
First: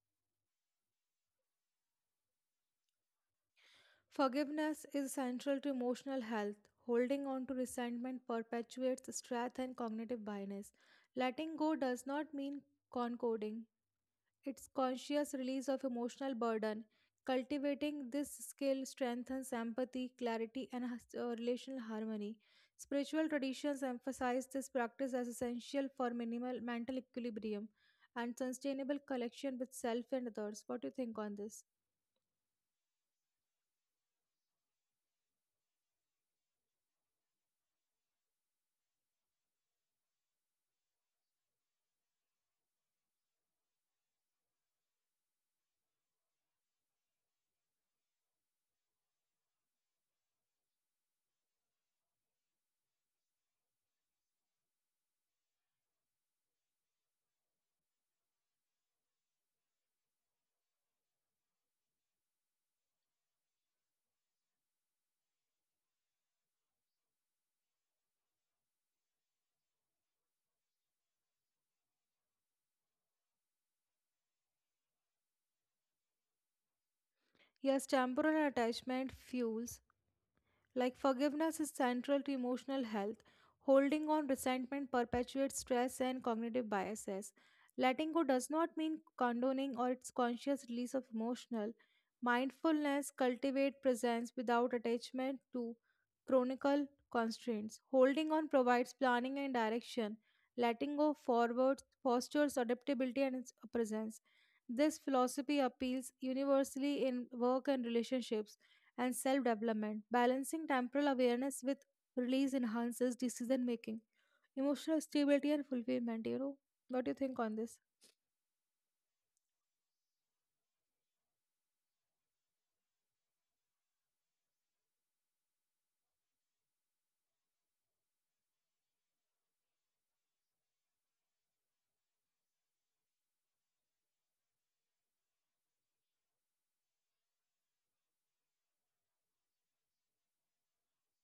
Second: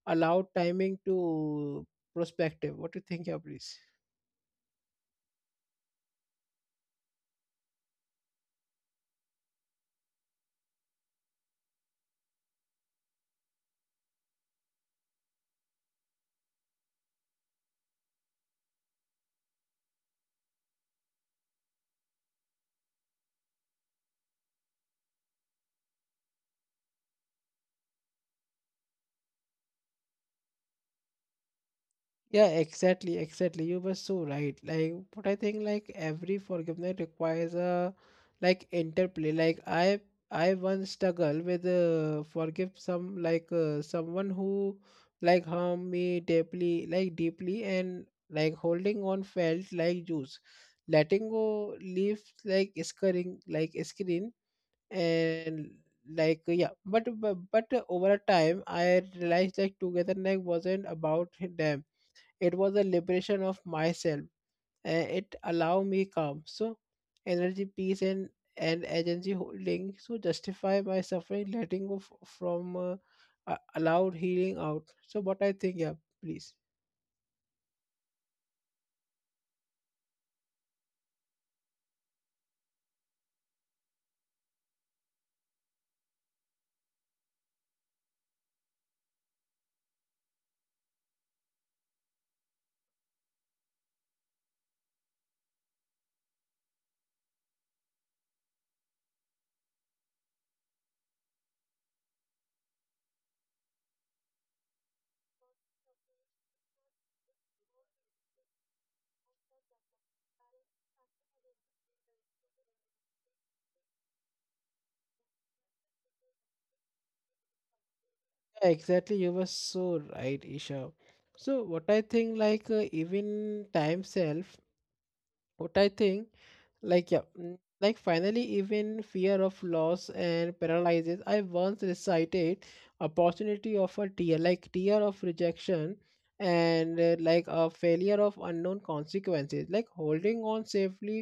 allow timing to prospective. What do you think, yeah, please? Forgiveness is central to emotional health. Holding on to resentment perpetuates stress and cognitive bias. Letting go does not mean concording, it's conscious release of emotional burden. Cultivating this skill strengthens empathy, clarity, and relational harmony. Spiritual traditions emphasize this practice as essential for minimal mental equilibrium and sustainable connection with self and others. What do you think on this? Yeah, exactly, exactly. You were so right. Like, but I think like every forgiveness requires a like interplay. Like I once struggle with forgive some someone who like harmed me deeply, like deeply, and like holding on felt like juice. Letting go leaves like scarring, like screen, and like yeah. But over a time, I realized like togetherness wasn't about them, it was a liberation of myself and it allowed me calm so energy peace and agency holding so justify my suffering letting go f- from allowed healing out. So what I think, yeah, please? Yes, temporal attachment fuels like forgiveness is central to emotional health. Holding on resentment perpetuates stress and cognitive biases. Letting go does not mean condoning or its conscious release of emotional. Mindfulness cultivate presence without attachment to chronical constraints. Holding on provides planning and direction. Letting go forward fosters adaptability and its presence. This philosophy appeals universally in work and relationships and self development. Balancing temporal awareness with release enhances decision making, emotional stability, and fulfillment. You know, what do you think on this? Yeah, exactly, you were so right, Isha. So what I think even time self, what I think. Like yeah, like finally, even fear of loss and paralyzes. I once recited opportunity of a tear, like tear of rejection, and like a failure of unknown consequences. Like holding on safely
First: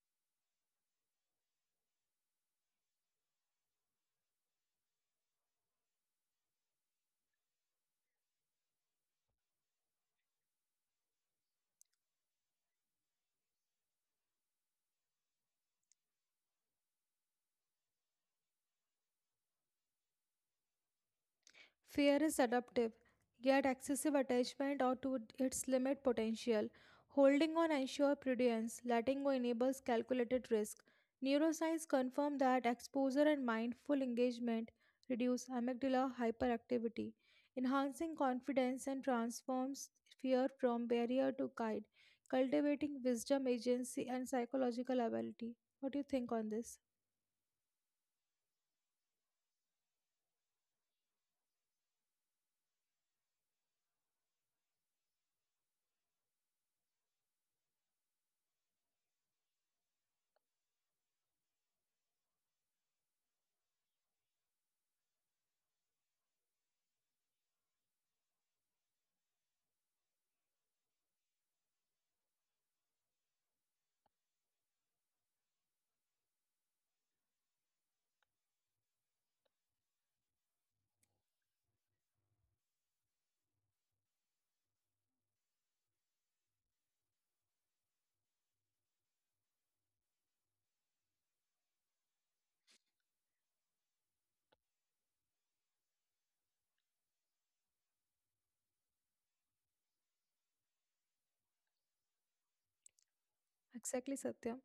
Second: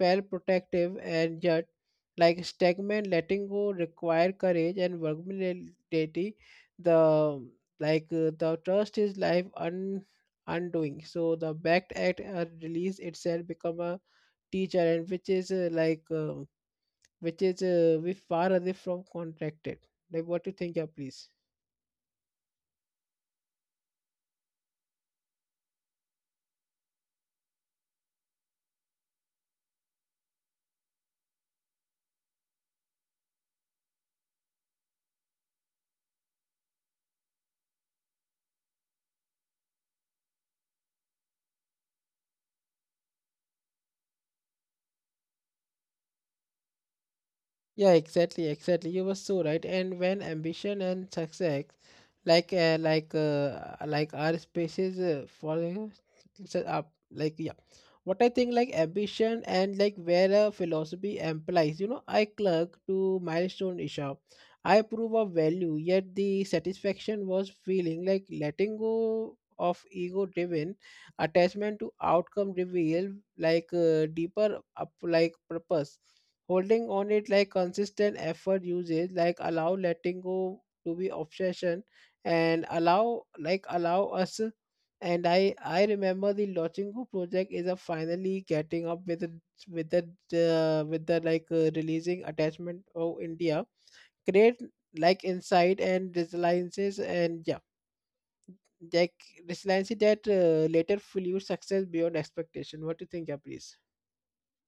felt protective, and yet, like stagnant, letting go require courage and vulnerability. The the trust is life un undoing. So the backed act release itself become a teacher and which is we far away from contracted. Like what you think, yeah, please? Fear is adaptive, yet excessive attachment or to its limit potential. Holding on ensures prudence, letting go enables calculated risk. Neuroscience confirmed that exposure and mindful engagement reduce amygdala hyperactivity, enhancing confidence and transforms fear from barrier to guide, cultivating wisdom, agency, and psychological ability. What do you think on this? Yeah, exactly, exactly. You were so right. And when ambition and success, like like our spaces for set up, like yeah, what I think, like ambition and like where a philosophy implies, I clerk to milestone, Isha. I prove of value, yet the satisfaction was feeling like letting go of ego driven attachment to outcome reveal deeper up like purpose, holding on it like consistent effort uses, like allow letting go to be obsession and allow us. And I remember the lochingo project is a finally getting up with the releasing attachment of india create like insight and resiliences, and yeah, like resiliency that later fuel success beyond expectation. What do you think? Yeah, please. Exactly, Satyam.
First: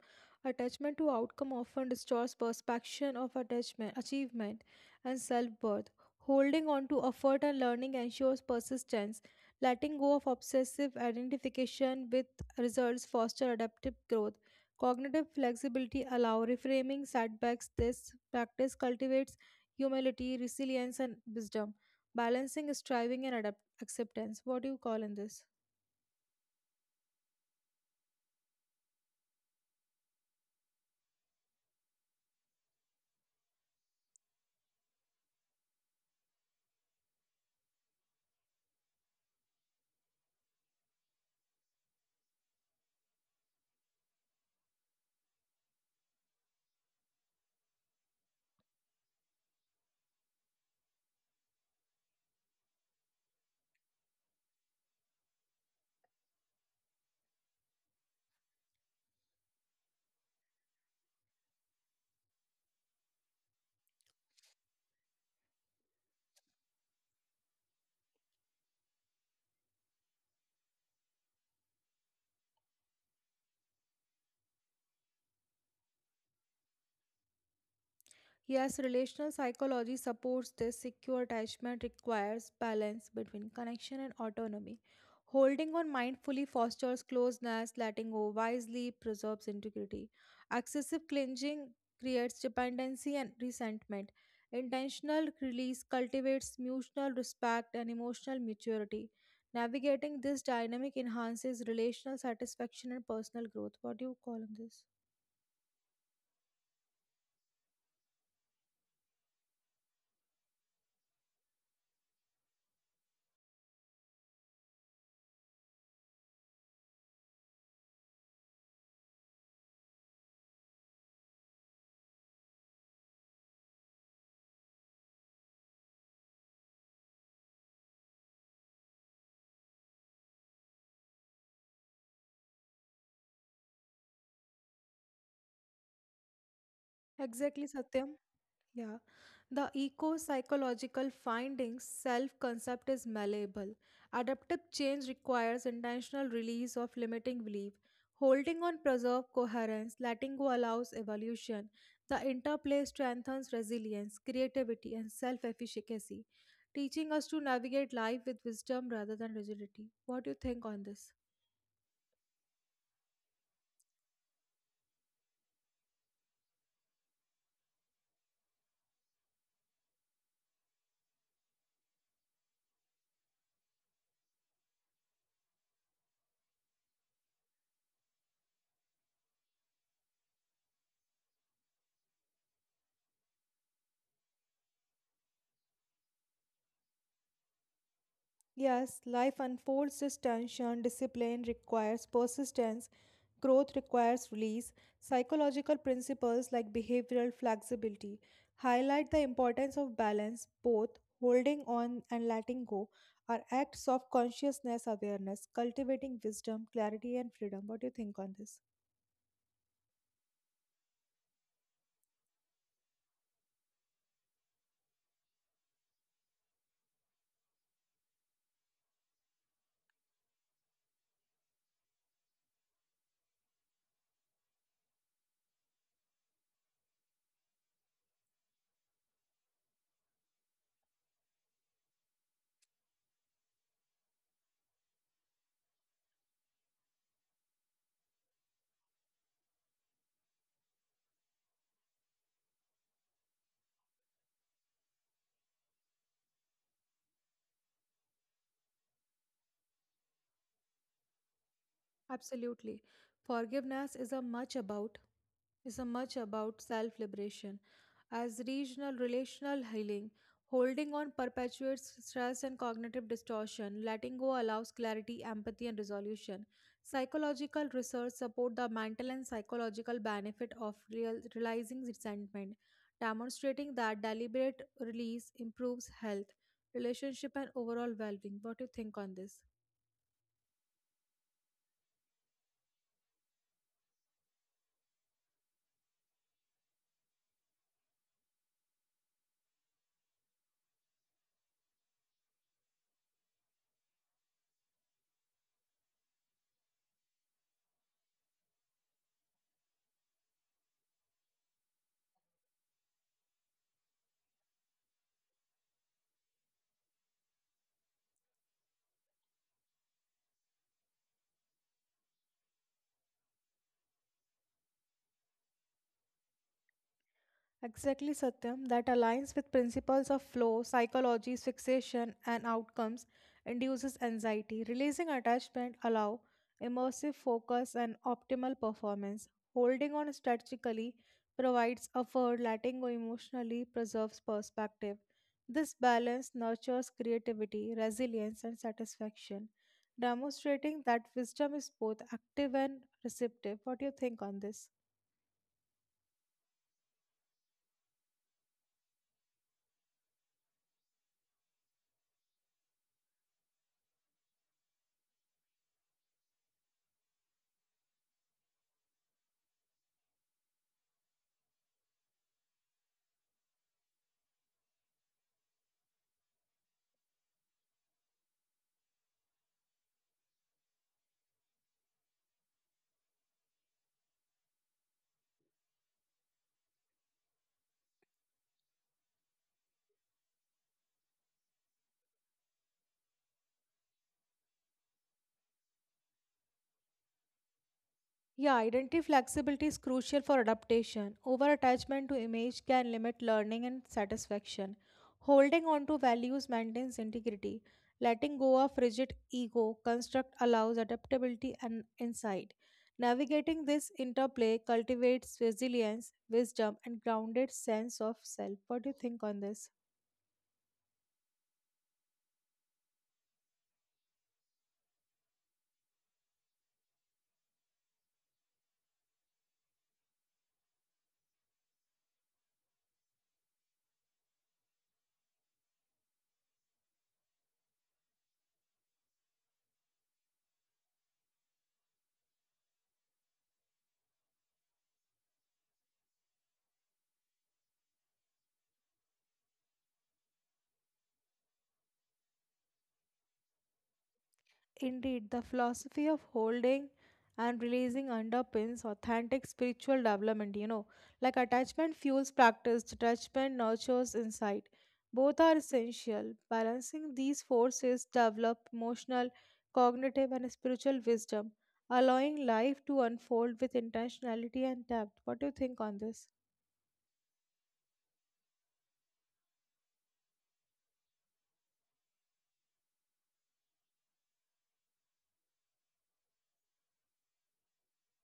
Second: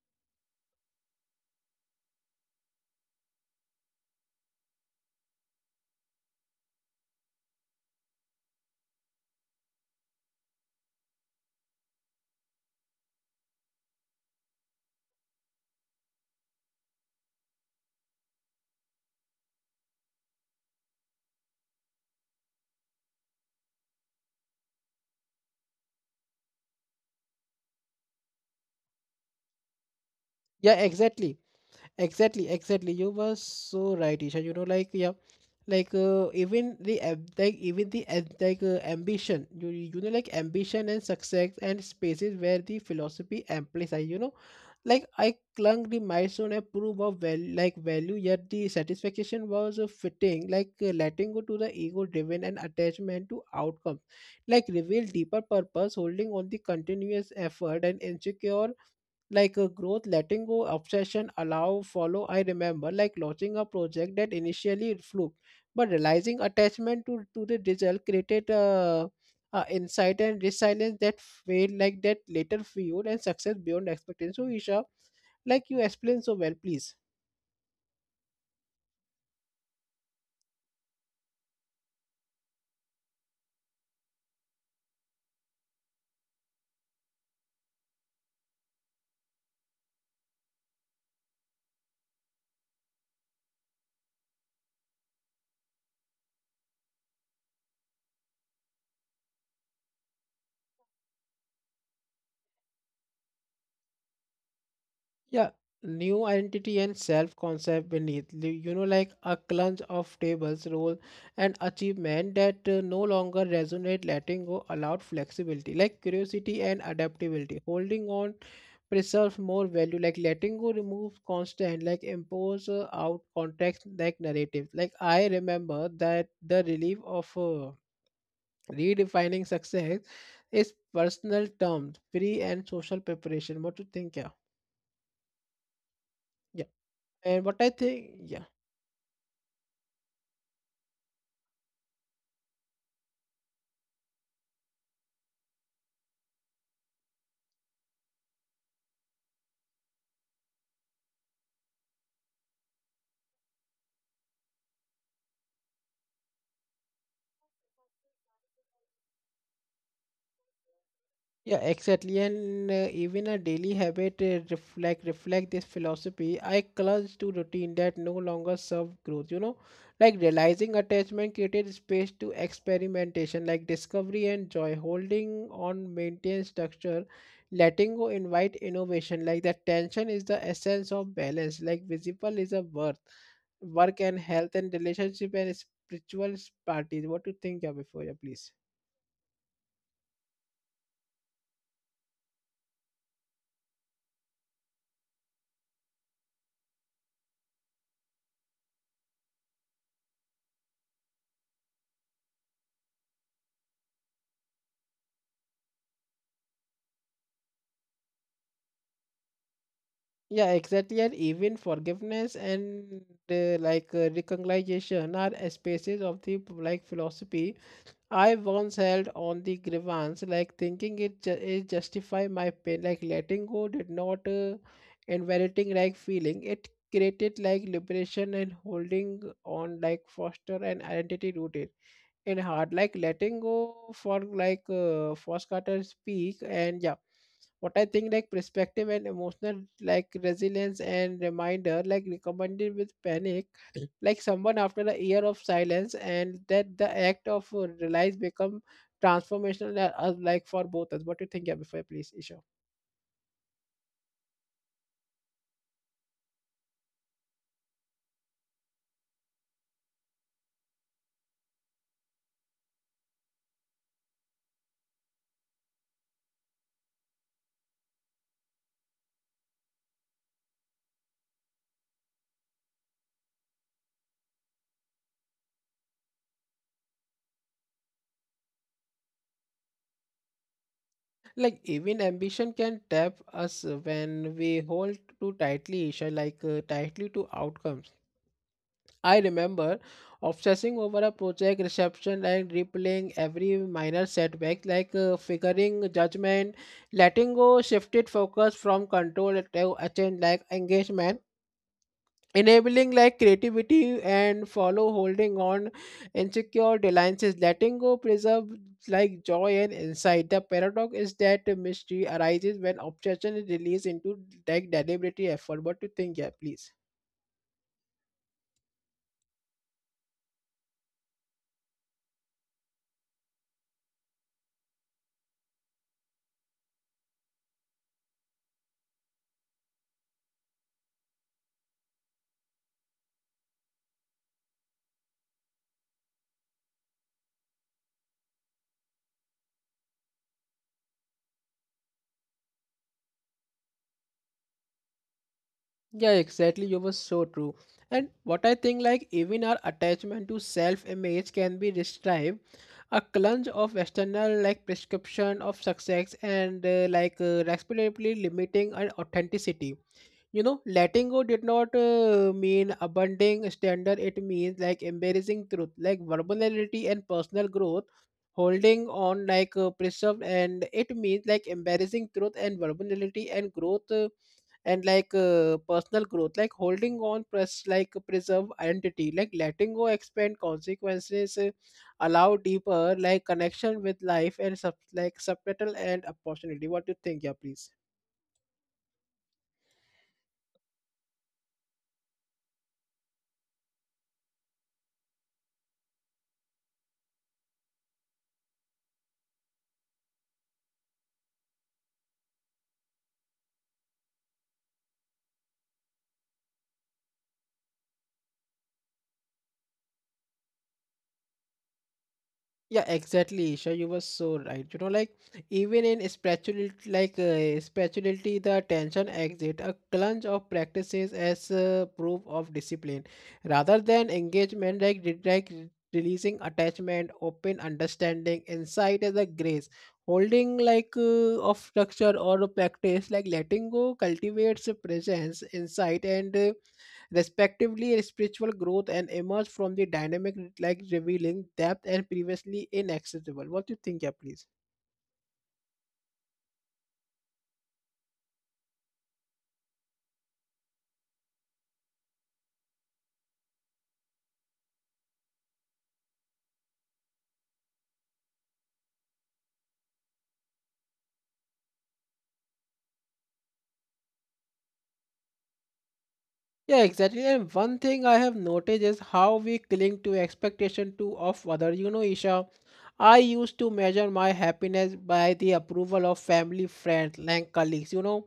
Attachment to outcome often distorts perception of attachment, achievement, and self-worth. Holding on to effort and learning ensures persistence. Letting go of obsessive identification with results foster adaptive growth. Cognitive flexibility allow reframing setbacks. This practice cultivates humility, resilience, and wisdom, balancing striving and acceptance. What do you call in this? Yeah, exactly. Exactly, exactly. You were so right, Isha. You know, like yeah, even the ambition. You know, like ambition and success and spaces where the philosophy amplifies. You know, like I clung the milestone and proof of value, like value. Yet the satisfaction was fitting, letting go to the ego-driven and attachment to outcomes, like reveal deeper purpose, holding on the continuous effort and insecure like a growth, letting go obsession allow follow. I remember like launching a project that initially it flew, but realizing attachment to the result created a insight and resilience that failed, like that later fueled and success beyond expectation. So Isha, like you explain so well, please. Yes, relational psychology supports this. Secure attachment requires balance between connection and autonomy. Holding on mindfully fosters closeness, letting go wisely preserves integrity. Excessive clinging creates dependency and resentment. Intentional release cultivates mutual respect and emotional maturity. Navigating this dynamic enhances relational satisfaction and personal growth. What do you call on this? Yeah, new identity and self concept beneath, you know, like a clunge of tables, role, and achievement that no longer resonate, letting go allowed flexibility, like curiosity and adaptability. Holding on preserve more value, like letting go remove constant, like impose out context, like narrative. Like I remember that the relief of redefining success is personal terms, free and social preparation. What do you think? Yeah. Yeah. And what Exactly, I Satyam. think, yeah, Yeah. The eco psychological findings self concept is malleable. Adaptive change requires intentional release of limiting belief. Holding on preserve coherence, letting go allows evolution. The interplay strengthens resilience, creativity, and self efficacy, teaching us to navigate life with wisdom rather than rigidity. What do you think on this? yeah, exactly. And even a daily habit reflect this philosophy. I clung to routine that no longer serve growth. You know, like realizing attachment created space to experimentation, like discovery and joy. Holding on, maintain structure, letting go, invite innovation. Like that tension is the essence of balance. Like visible is a worth, work and health and relationship and spiritual parties. What do you think, yeah, before, yeah, please? Yes, life unfolds this tension. Discipline requires persistence. Growth requires release. Psychological principles like behavioral flexibility highlight the importance of balance, both holding on and letting go are acts of consciousness awareness, cultivating wisdom, clarity, and freedom. What do you think on this? Yeah, exactly. And even forgiveness and reconciliation are spaces of the like philosophy. I once held on the grievance, like thinking it, it justify my pain, like letting go did not invalidating like feeling. It created like liberation and holding on like foster an identity rooted in hard, like letting go for force cutter speak. And yeah, what I think, like perspective and emotional like resilience and reminder, like recommended with panic <coughs> <clears throat> like someone after a year of silence, and that the act of realize become transformational, like for both us. What do you think, yeah, before I please, Isha? Absolutely. Forgiveness is a much about is a much about self-liberation. As regional relational healing, holding on perpetuates stress and cognitive distortion. Letting go allows clarity, empathy, and resolution. Psychological research support the mental and psychological benefit of realizing resentment, demonstrating that deliberate release improves health, relationship, and overall well-being. What do you think on this? Like even ambition can trap us when we hold too tightly, Isha, tightly to outcomes. I remember obsessing over a project reception and replaying every minor setback, figuring judgment, letting go, shifted focus from control to attain like engagement, enabling like creativity and follow, holding on insecure deadlines, letting go preserve like joy and insight. The paradox is that mystery arises when obsession is released into like deliberate effort. What do you think, yeah, please? Exactly, Satyam. That aligns with principles of flow, psychology, fixation, and outcomes, induces anxiety. Releasing attachment allow immersive focus and optimal performance. Holding on strategically provides effort, letting go emotionally preserves perspective. This balance nurtures creativity, resilience, and satisfaction, demonstrating that wisdom is both active and receptive. What do you think on this? Yeah, exactly. You were so true. And what I think, like, even our attachment to self image can be described a clunge of external, like, prescription of success and, respectively limiting our authenticity. You know, letting go did not mean abandoning standard, it means like embracing truth, like vulnerability and personal growth, holding on preserved, and it means like embarrassing truth and vulnerability and growth, and like personal growth, like holding on press like preserve identity, like letting go expand consequences, allow deeper like connection with life and like subtitle and opportunity. What do you think, yeah, please? Yeah, identity flexibility is crucial for adaptation. Over attachment to image can limit learning and satisfaction. Holding on to values maintains integrity. Letting go of rigid ego construct allows adaptability and insight. Navigating this interplay cultivates resilience, wisdom, and grounded sense of self. What do you think on this? Yeah, exactly, Isha. You were so right. You know, like even in spirituality, spirituality, the tension exit a clunge of practices as proof of discipline, rather than engagement. Like releasing attachment, open understanding, insight as a grace, holding of structure or a practice, like letting go cultivates a presence, insight, and, respectively spiritual growth and emerge from the dynamic, like revealing depth and previously inaccessible. What do you think, yeah, please? Indeed, the philosophy of holding and releasing underpins authentic spiritual development, you know, like attachment fuels practice, detachment nurtures insight. Both are essential. Balancing these forces develop emotional, cognitive, and spiritual wisdom, allowing life to unfold with intentionality and depth. What do you think on this? Yeah, exactly. And one thing I have noticed is how we cling to expectation to of other. You know, Isha, I used to measure my happiness by the approval of family, friends, and colleagues. You know,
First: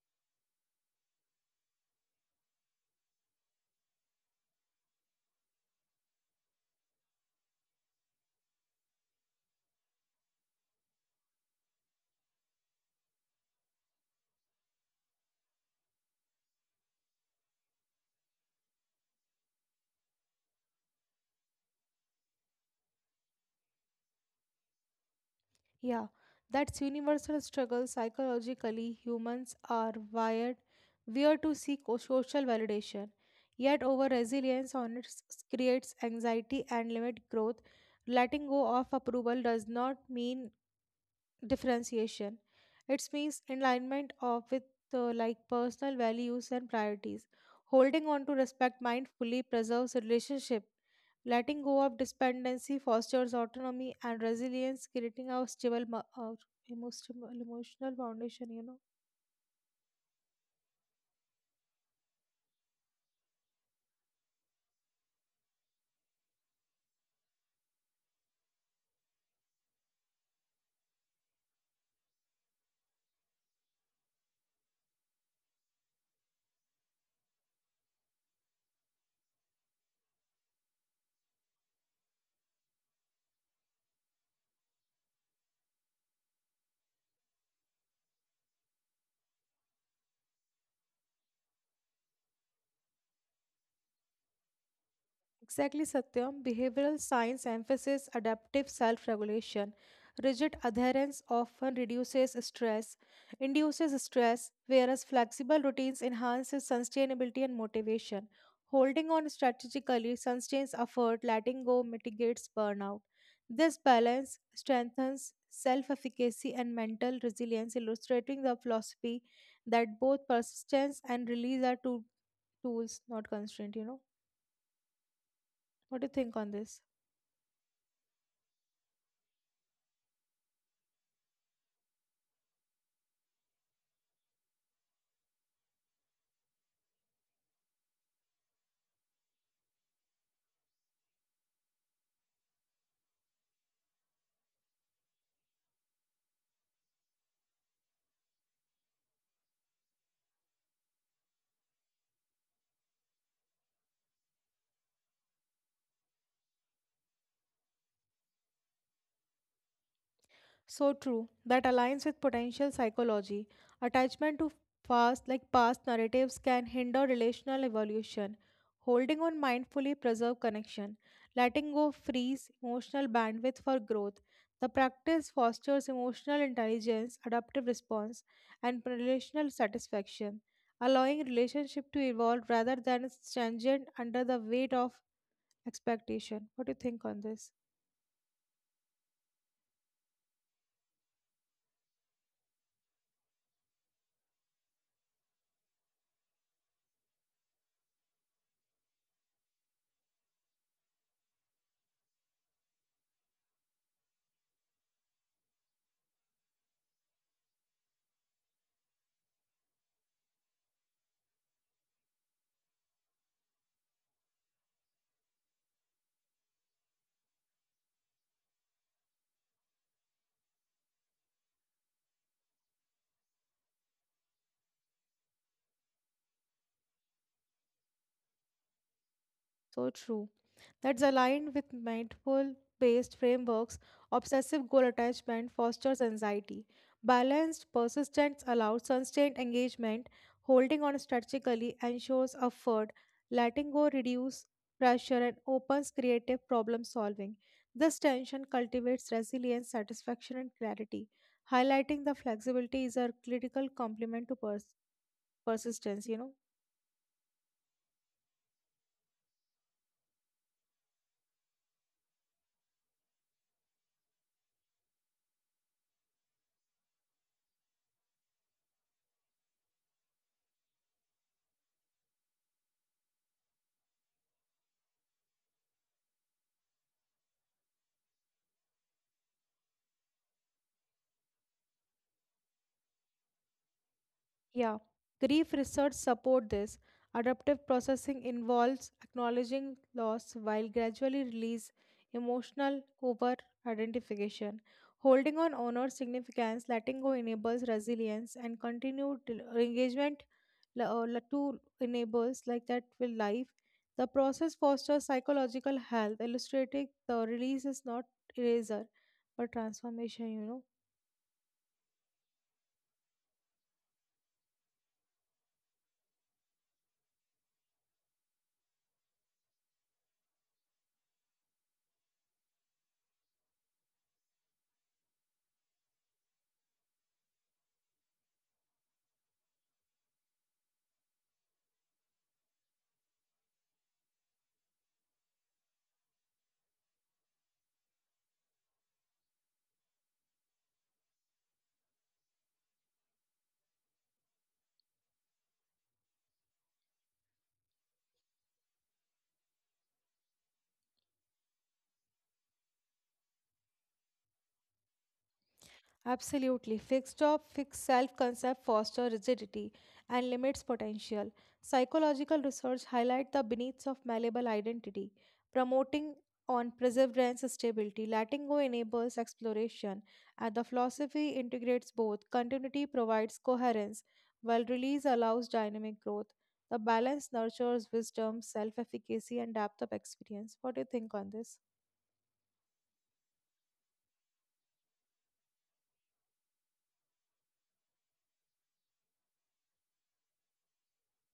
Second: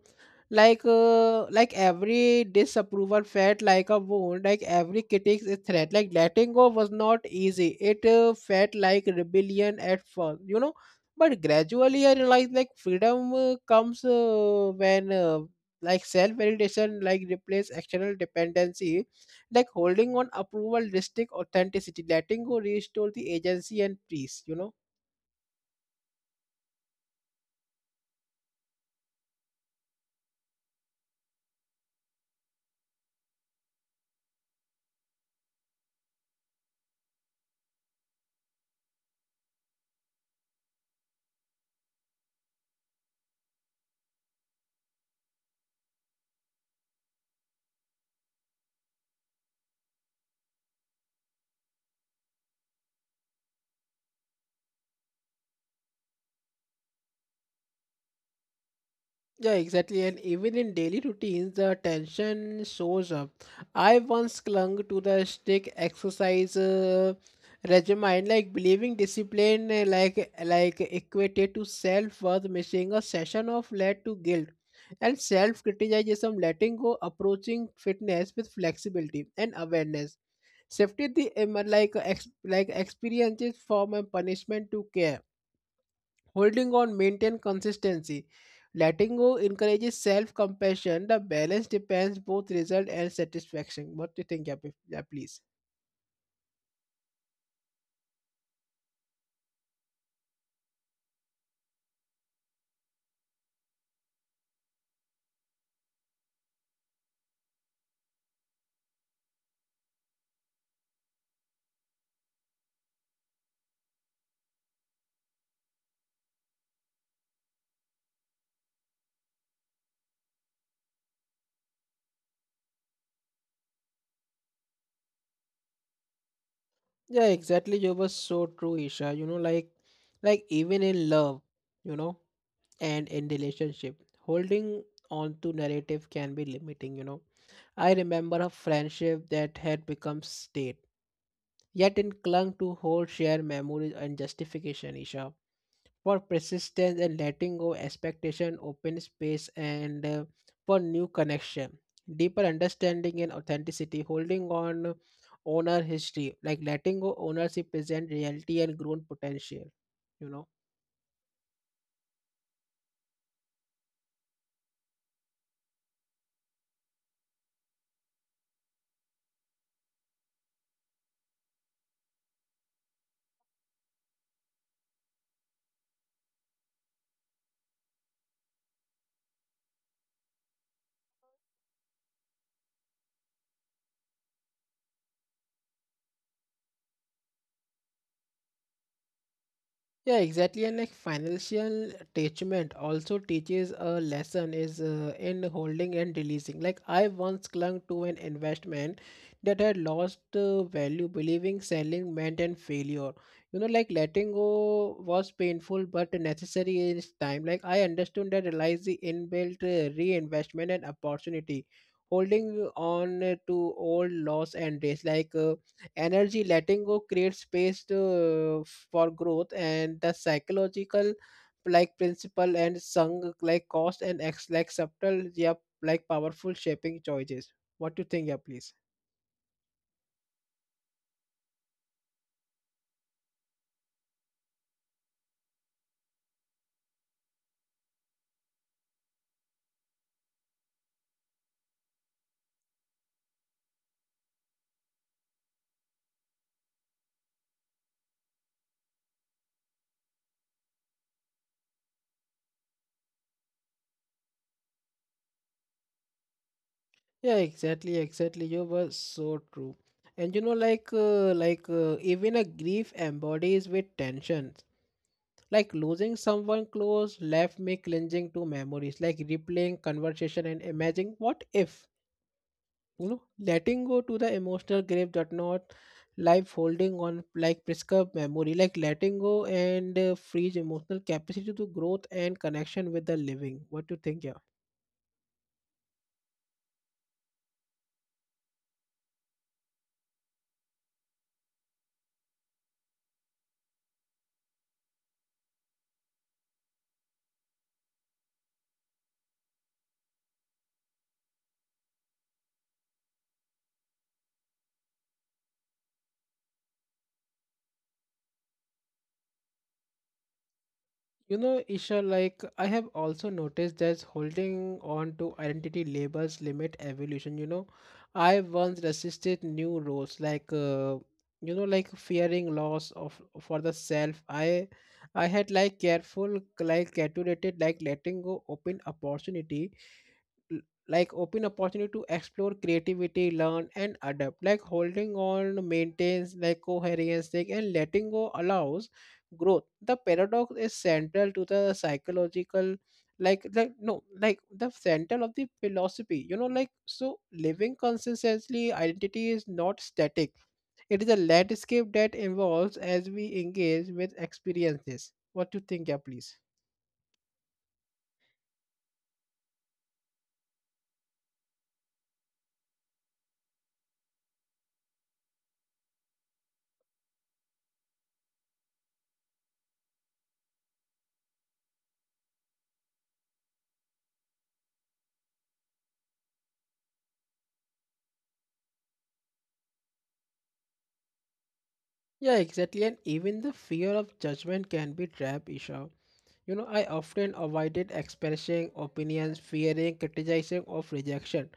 like every disapproval felt like a wound. Like every critic is threat. Like letting go was not easy. It felt like rebellion at first. You know, but gradually I realized like freedom comes when, like self validation, like replace external dependency, like holding on approval restrict authenticity, letting go restore the agency and peace, you know. Yeah, that's universal struggle. Psychologically, humans are wired weird to seek social validation. Yet, over resilience on it creates anxiety and limit growth. Letting go of approval does not mean differentiation. It means alignment of with like personal values and priorities. Holding on to respect mindfully preserves relationship. Letting go of dependency fosters autonomy and resilience, creating a emotional, emotional foundation, you know. Yeah, exactly. And even in daily routines, the tension shows up. I once clung to the strict exercise regimen, like believing discipline, like equated to self worth. Missing a session of led to guilt and self criticism. Letting go, approaching fitness with flexibility and awareness, shifted the experiences from a punishment to care. Holding on maintain consistency. Letting go encourages self-compassion. The balance depends both result and satisfaction. What do you think, yeah, yeah, please? Exactly, Satyam. Behavioral science emphasizes adaptive self regulation. Rigid adherence often reduces stress, induces stress, whereas flexible routines enhances sustainability and motivation. Holding on strategically sustains effort, letting go mitigates burnout. This balance strengthens self efficacy and mental resilience, illustrating the philosophy that both persistence and release are two tools, not constraint. You know, what do you think on this? Yeah, exactly. You were so true, Isha. You know, like even in love, you know, and in relationship, holding on to narrative can be limiting, you know. I remember a friendship that had become state, yet in clung to whole shared memories and justification, Isha, for persistence, and letting go expectation open space and for new connection, deeper understanding and authenticity, holding on owner history, like letting go ownership present reality and grown potential, you know. So true. That aligns with potential psychology. Attachment to past, like past narratives, can hinder relational evolution. Holding on mindfully preserve connection. Letting go frees emotional bandwidth for growth. The practice fosters emotional intelligence, adaptive response, and relational satisfaction, allowing relationship to evolve rather than its tangent under the weight of expectation. What do you think on this? Yeah, exactly. And like financial attachment also teaches a lesson is in holding and releasing. Like I once clung to an investment that had lost value, believing selling meant an failure. You know, like letting go was painful but necessary in its time. Like I understood that realize the inbuilt reinvestment and opportunity. Holding on to old loss and days energy, letting go creates space for growth, and the psychological like principle and sung like cost and ex, like subtle, yeah, like powerful shaping choices. What do you think, yeah, please? So true. That's aligned with mindful based frameworks. Obsessive goal attachment fosters anxiety. Balanced persistence allows sustained engagement. Holding on strategically ensures effort. Letting go reduces pressure and opens creative problem solving. This tension cultivates resilience, satisfaction, and clarity. Highlighting the flexibility is a critical complement to persistence, you know. Yeah, exactly, exactly. You were so true. And you know, even a grief embodies with tensions, like losing someone close left me clinging to memories, like replaying conversation and imagining what if, you know. Letting go to the emotional grave does not life, holding on like prescribed memory, like letting go and frees emotional capacity to growth and connection with the living. What do you think, yeah? Yeah, grief research support this. Adaptive processing involves acknowledging loss while gradually release emotional over identification. Holding on honor significance, letting go enables resilience and continued engagement to enables like that with life. The process fosters psychological health, illustrating the release is not eraser, but transformation, you know. You know, Isha, like I have also noticed that holding on to identity labels limit evolution. You know, I once resisted new roles, you know, like fearing loss of for the self. I had like careful, like calculated, like letting go open opportunity, l- open opportunity to explore creativity, learn and adapt, like holding on maintains like coherence, like, and letting go allows growth. The paradox is central to the psychological like no like the central of the philosophy, you know, like so living consistently identity is not static, it is a landscape that evolves as we engage with experiences. What do you think, yeah, please? Absolutely. Fixed job, fixed self concept foster rigidity and limits potential. Psychological research highlight the beneath of malleable identity, promoting on perseverance stability. Letting go enables exploration, and the philosophy integrates both. Continuity provides coherence, while release allows dynamic growth. The balance nurtures wisdom, self efficacy, and depth of experience. What do you think on this? Yeah, exactly. And even the fear of judgment can be trap, Isha. You know, I often avoided expressing opinions, fearing criticizing of rejection.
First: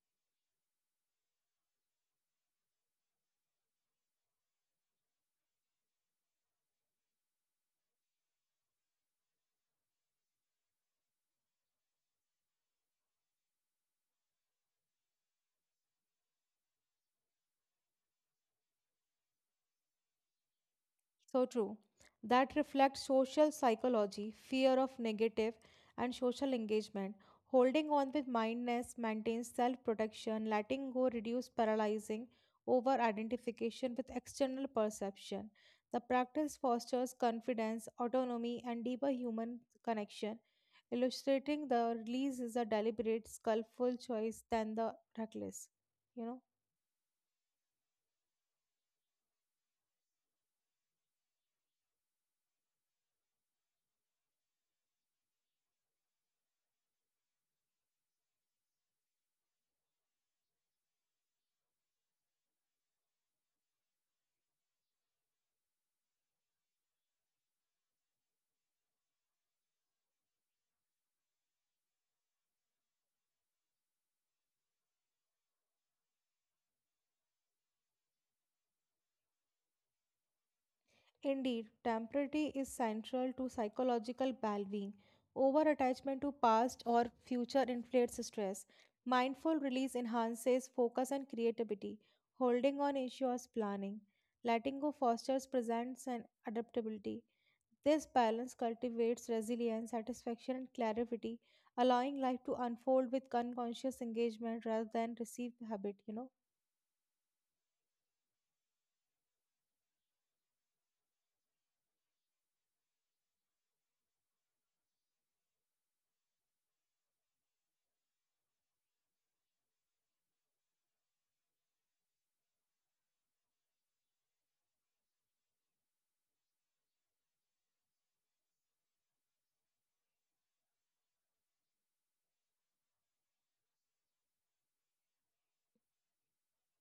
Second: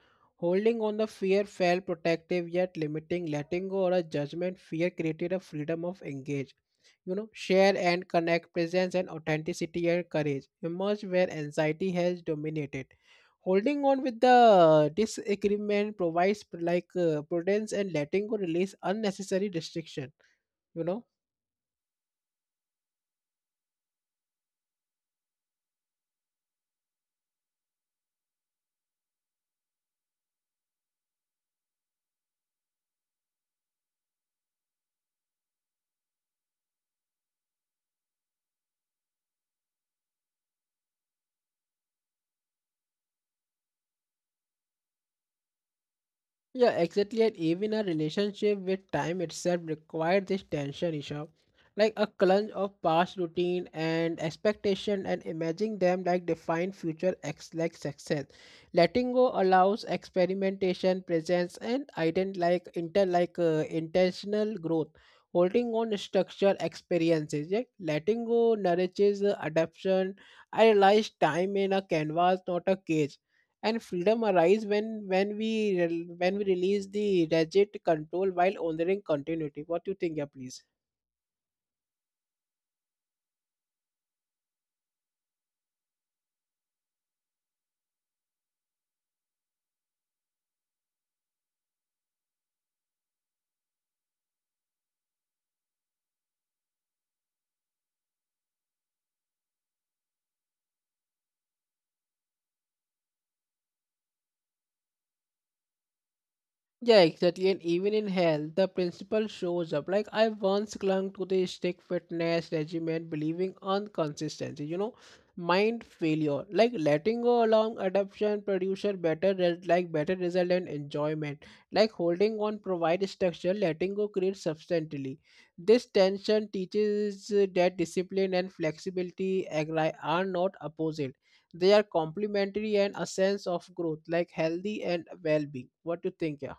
Holding on the fear felt protective yet limiting. Letting go or a judgment fear created a freedom of engage. You know, share and connect presence and authenticity and courage emerge where anxiety has dominated. Holding on with the disagreement provides prudence, and letting go release unnecessary restriction. You know. So true. That reflects social psychology, fear of negative, and social engagement. Holding on with mindness maintains self protection, letting go reduce paralyzing over identification with external perception. The practice fosters confidence, autonomy, and deeper human connection. Illustrating the release is a deliberate, skillful choice than the reckless. You know? Yeah, exactly. And even a relationship with time itself required this tension, Isha. Like a clunge of past routine and expectation and imagining them like define future, ex like success. Letting go allows experimentation, presence, and ident like inter like intentional growth. Holding on structure experiences. Yeah? Letting go nourishes adaptation. I realize time in a canvas, not a cage, and freedom arises when when we when we release the rigid control while honoring continuity. What do you think, yeah, please? Indeed, temporality is central to psychological well being. Over attachment to past or future inflates stress. Mindful release enhances focus and creativity. Holding on ensures planning. Letting go fosters presence and adaptability. This balance cultivates resilience, satisfaction, and clarity, allowing life to unfold with unconscious engagement rather than received habit, you know. Yeah, exactly. And even in health, the principle shows up. Like I once clung to the strict fitness regimen, believing on consistency. You know, mind failure. Like letting go along adoption producer better like better result and enjoyment. Like holding on provide structure, letting go creates substantially. This tension teaches that discipline and flexibility are not opposite. They are complementary and a sense of growth, like healthy and well-being. What do you think, yeah?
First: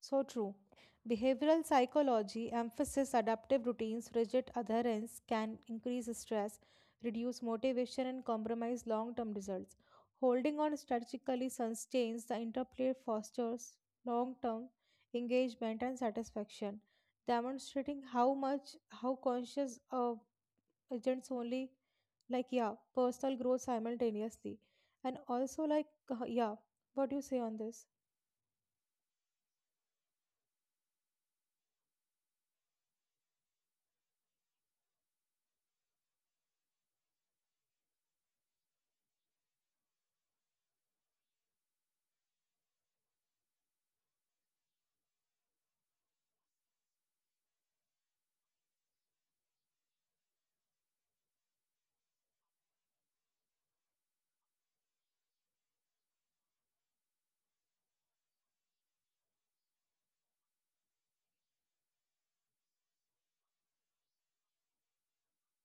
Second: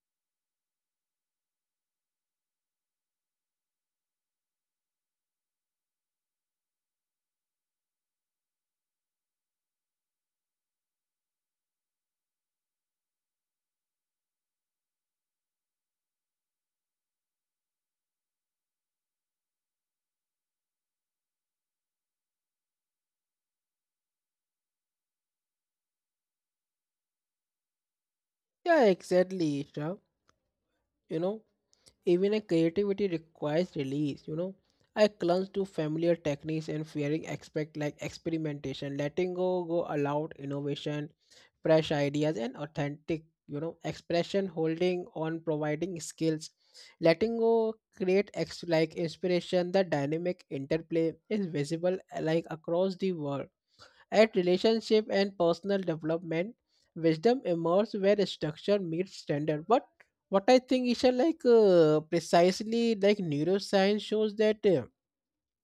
So true. Behavioral psychology emphasizes adaptive routines, rigid adherence can increase stress, reduce motivation, and compromise long term results. Holding on strategically sustains the interplay, fosters long term engagement and satisfaction, demonstrating how much how conscious of agents only, like, yeah, personal growth simultaneously and also like yeah. What do you say on this? Yeah, exactly, Isha. You know, Even a creativity requires release. I clung to familiar techniques and fearing aspect like experimentation, letting go allowed innovation, fresh ideas and authentic, expression holding on providing skills. Letting go create like inspiration. The dynamic interplay is visible like across the world at relationship and personal development, wisdom emerges where structure meets standard. But what I think is like precisely like neuroscience shows that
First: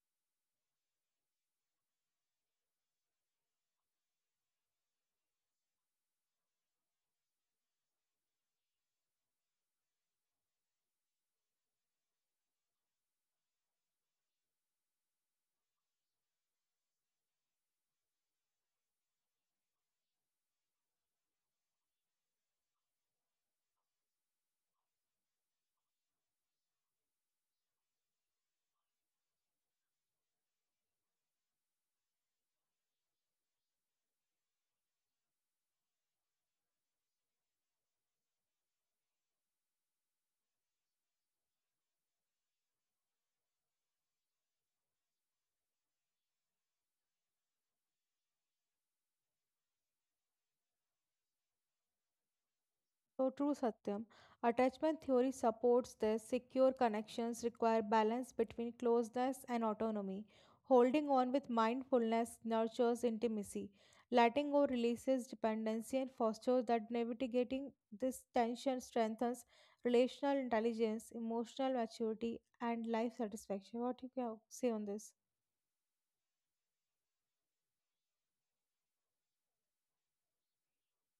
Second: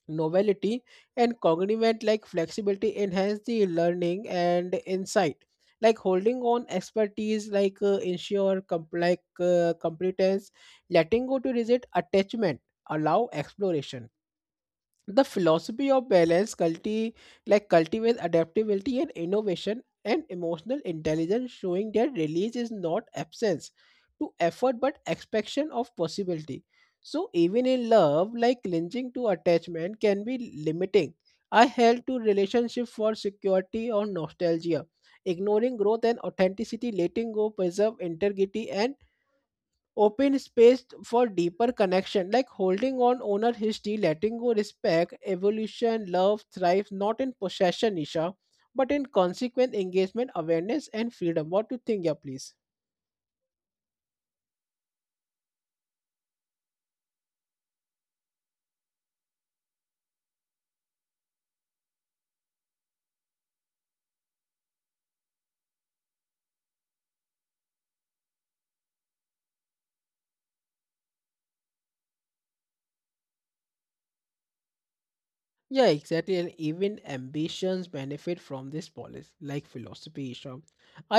novelty and cognitive like flexibility enhance the learning and insight. Like holding on expertise, like ensure like competence, letting go to resist attachment, allow exploration. The philosophy of balance like cultivates adaptability and innovation and emotional intelligence, showing that release is not absence to effort but expansion of possibility. So even in love, like clinging to attachment can be limiting. I held to relationship for security or nostalgia, ignoring growth and authenticity. Letting go preserve integrity and open space for deeper connection. Like holding on owner history, letting go respect evolution. Love thrives not in possession, Isha, but in consequent engagement, awareness and freedom. What do you think, yeah, please? So true, Satyam. Attachment theory supports this. Secure connections require balance between closeness and autonomy. Holding on with mindfulness nurtures intimacy. Letting go releases dependency and fosters that navigating this tension strengthens relational intelligence, emotional maturity, and life satisfaction. What you can say on this? Yeah, exactly. And even ambitions benefit from this policy, like philosophy, Isha.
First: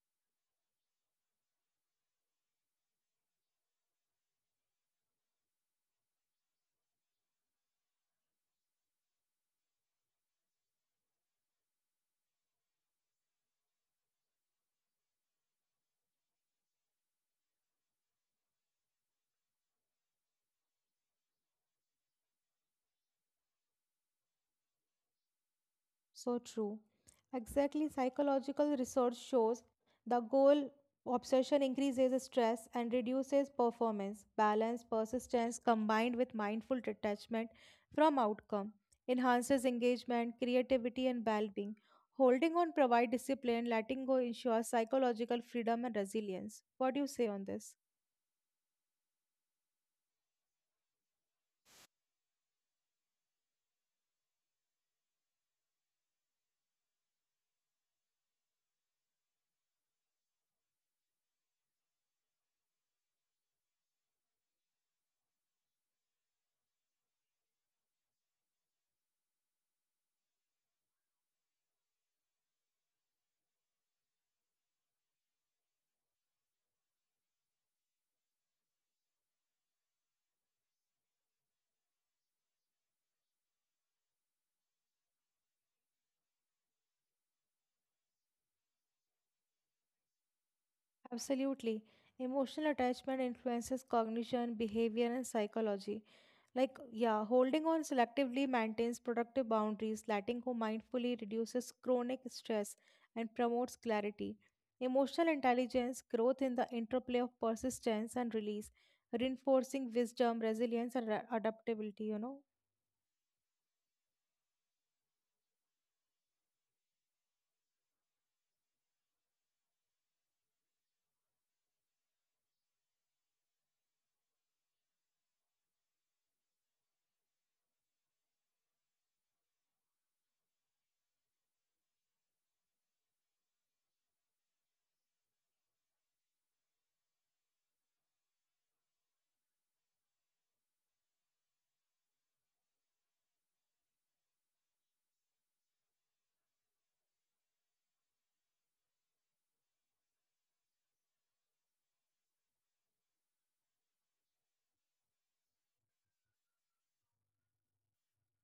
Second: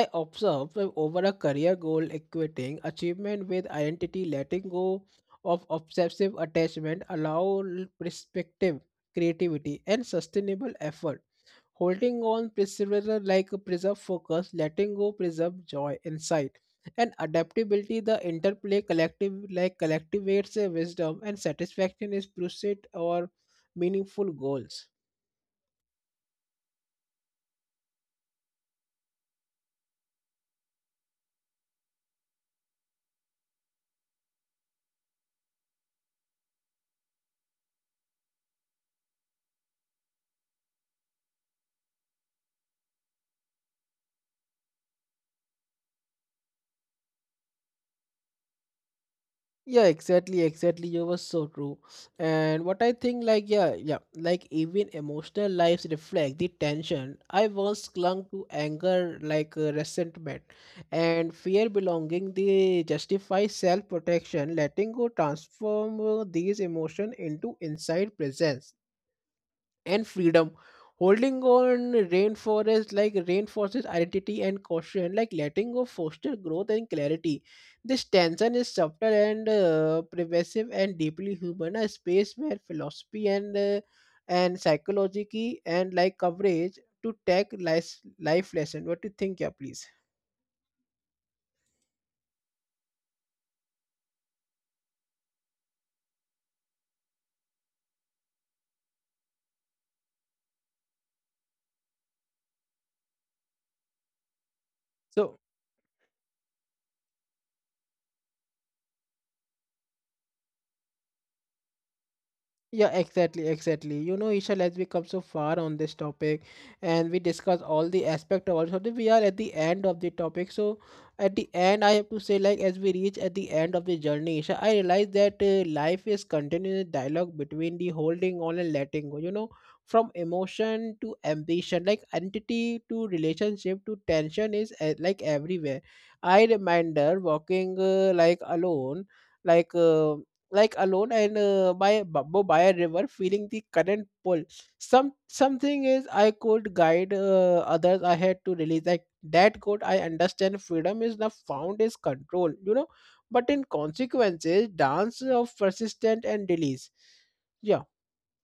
I observe that over a career goal equating achievement with identity, letting go of obsessive attachment allow perspective, creativity and sustainable effort. Holding on perseverance like a preserve focus, letting go preserve joy, insight, and adaptability. The interplay collective like collectivates a wisdom and satisfaction is pursuit or meaningful goals. So true. Exactly, psychological research shows the goal obsession increases stress and reduces performance. Balance, persistence combined with mindful detachment from outcome enhances engagement, creativity, and well being. Holding on provide discipline, letting go ensures psychological freedom and resilience. What do you say on this? Yeah, exactly, exactly. You were so true. And what I think, like, yeah, yeah, like even emotional lives reflect the tension. I once clung to anger, like resentment, and fear belonging. They justify self protection. Letting go transform these emotions into inside presence and freedom. Holding on rainforest like reinforces identity and caution, like letting go foster growth and clarity. This tension is subtle and pervasive and deeply human. A space where philosophy and psychology and like coverage to take life lesson. What do you think, yeah, please? Absolutely. Emotional attachment influences cognition, behavior, and psychology. Like, yeah, holding on selectively maintains productive boundaries, letting go mindfully reduces chronic stress and promotes clarity. Emotional So intelligence, growth in the interplay of persistence and release, reinforcing wisdom, resilience, and adaptability, you know. Yeah, exactly, exactly. You know, Ishal, as we come so far on this topic and we discuss all the aspect of all something, we are at the end of the topic. So at the end, I have to say, like, as we reach at the end of the journey, Isha, I realize that life is continuous dialogue between the holding on and letting go, you know, from emotion to ambition, like entity to relationship to tension is like everywhere. I remember walking like uh, like alone and by bamboo by a river feeling the current pull. Something is I could guide others I had to release. Like that good I understand freedom is not found is control, you know, but in consequences dance of persistent and release. Yeah.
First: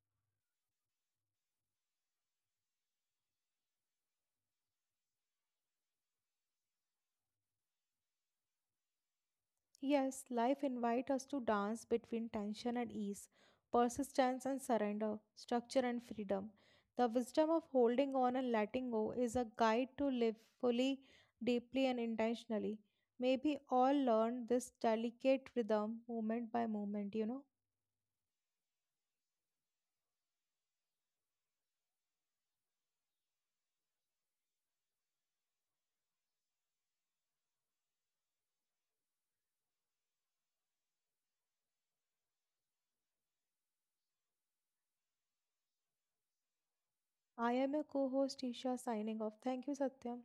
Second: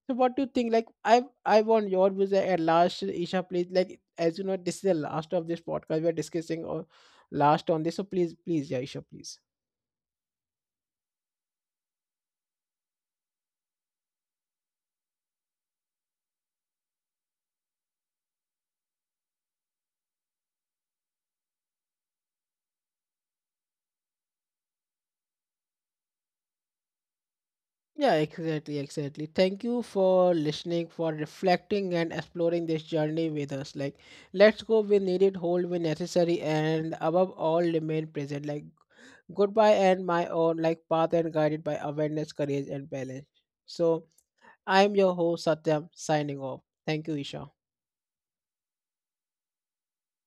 So what do you think, like, I want your views at last, Isha, please. Like, as you know, this is the last of this podcast we are discussing, or last on this, so please, please, yeah, Isha, please. Yes, life invites us to dance between tension and ease, persistence and surrender, structure and freedom. The wisdom of holding on and letting go is a guide to live fully, deeply, and intentionally. May we all learn this delicate rhythm moment by moment, you know. Yeah, exactly, exactly. Thank you for listening, for reflecting and exploring this journey with us. Like, let's go when needed, hold when necessary, and above all, remain present. Like, goodbye and my own, like, path and guided by awareness, courage, and balance. So, I'm your host, Satyam, signing off. Thank you, Isha. I am your co host Isha signing off. Thank you, Satyam.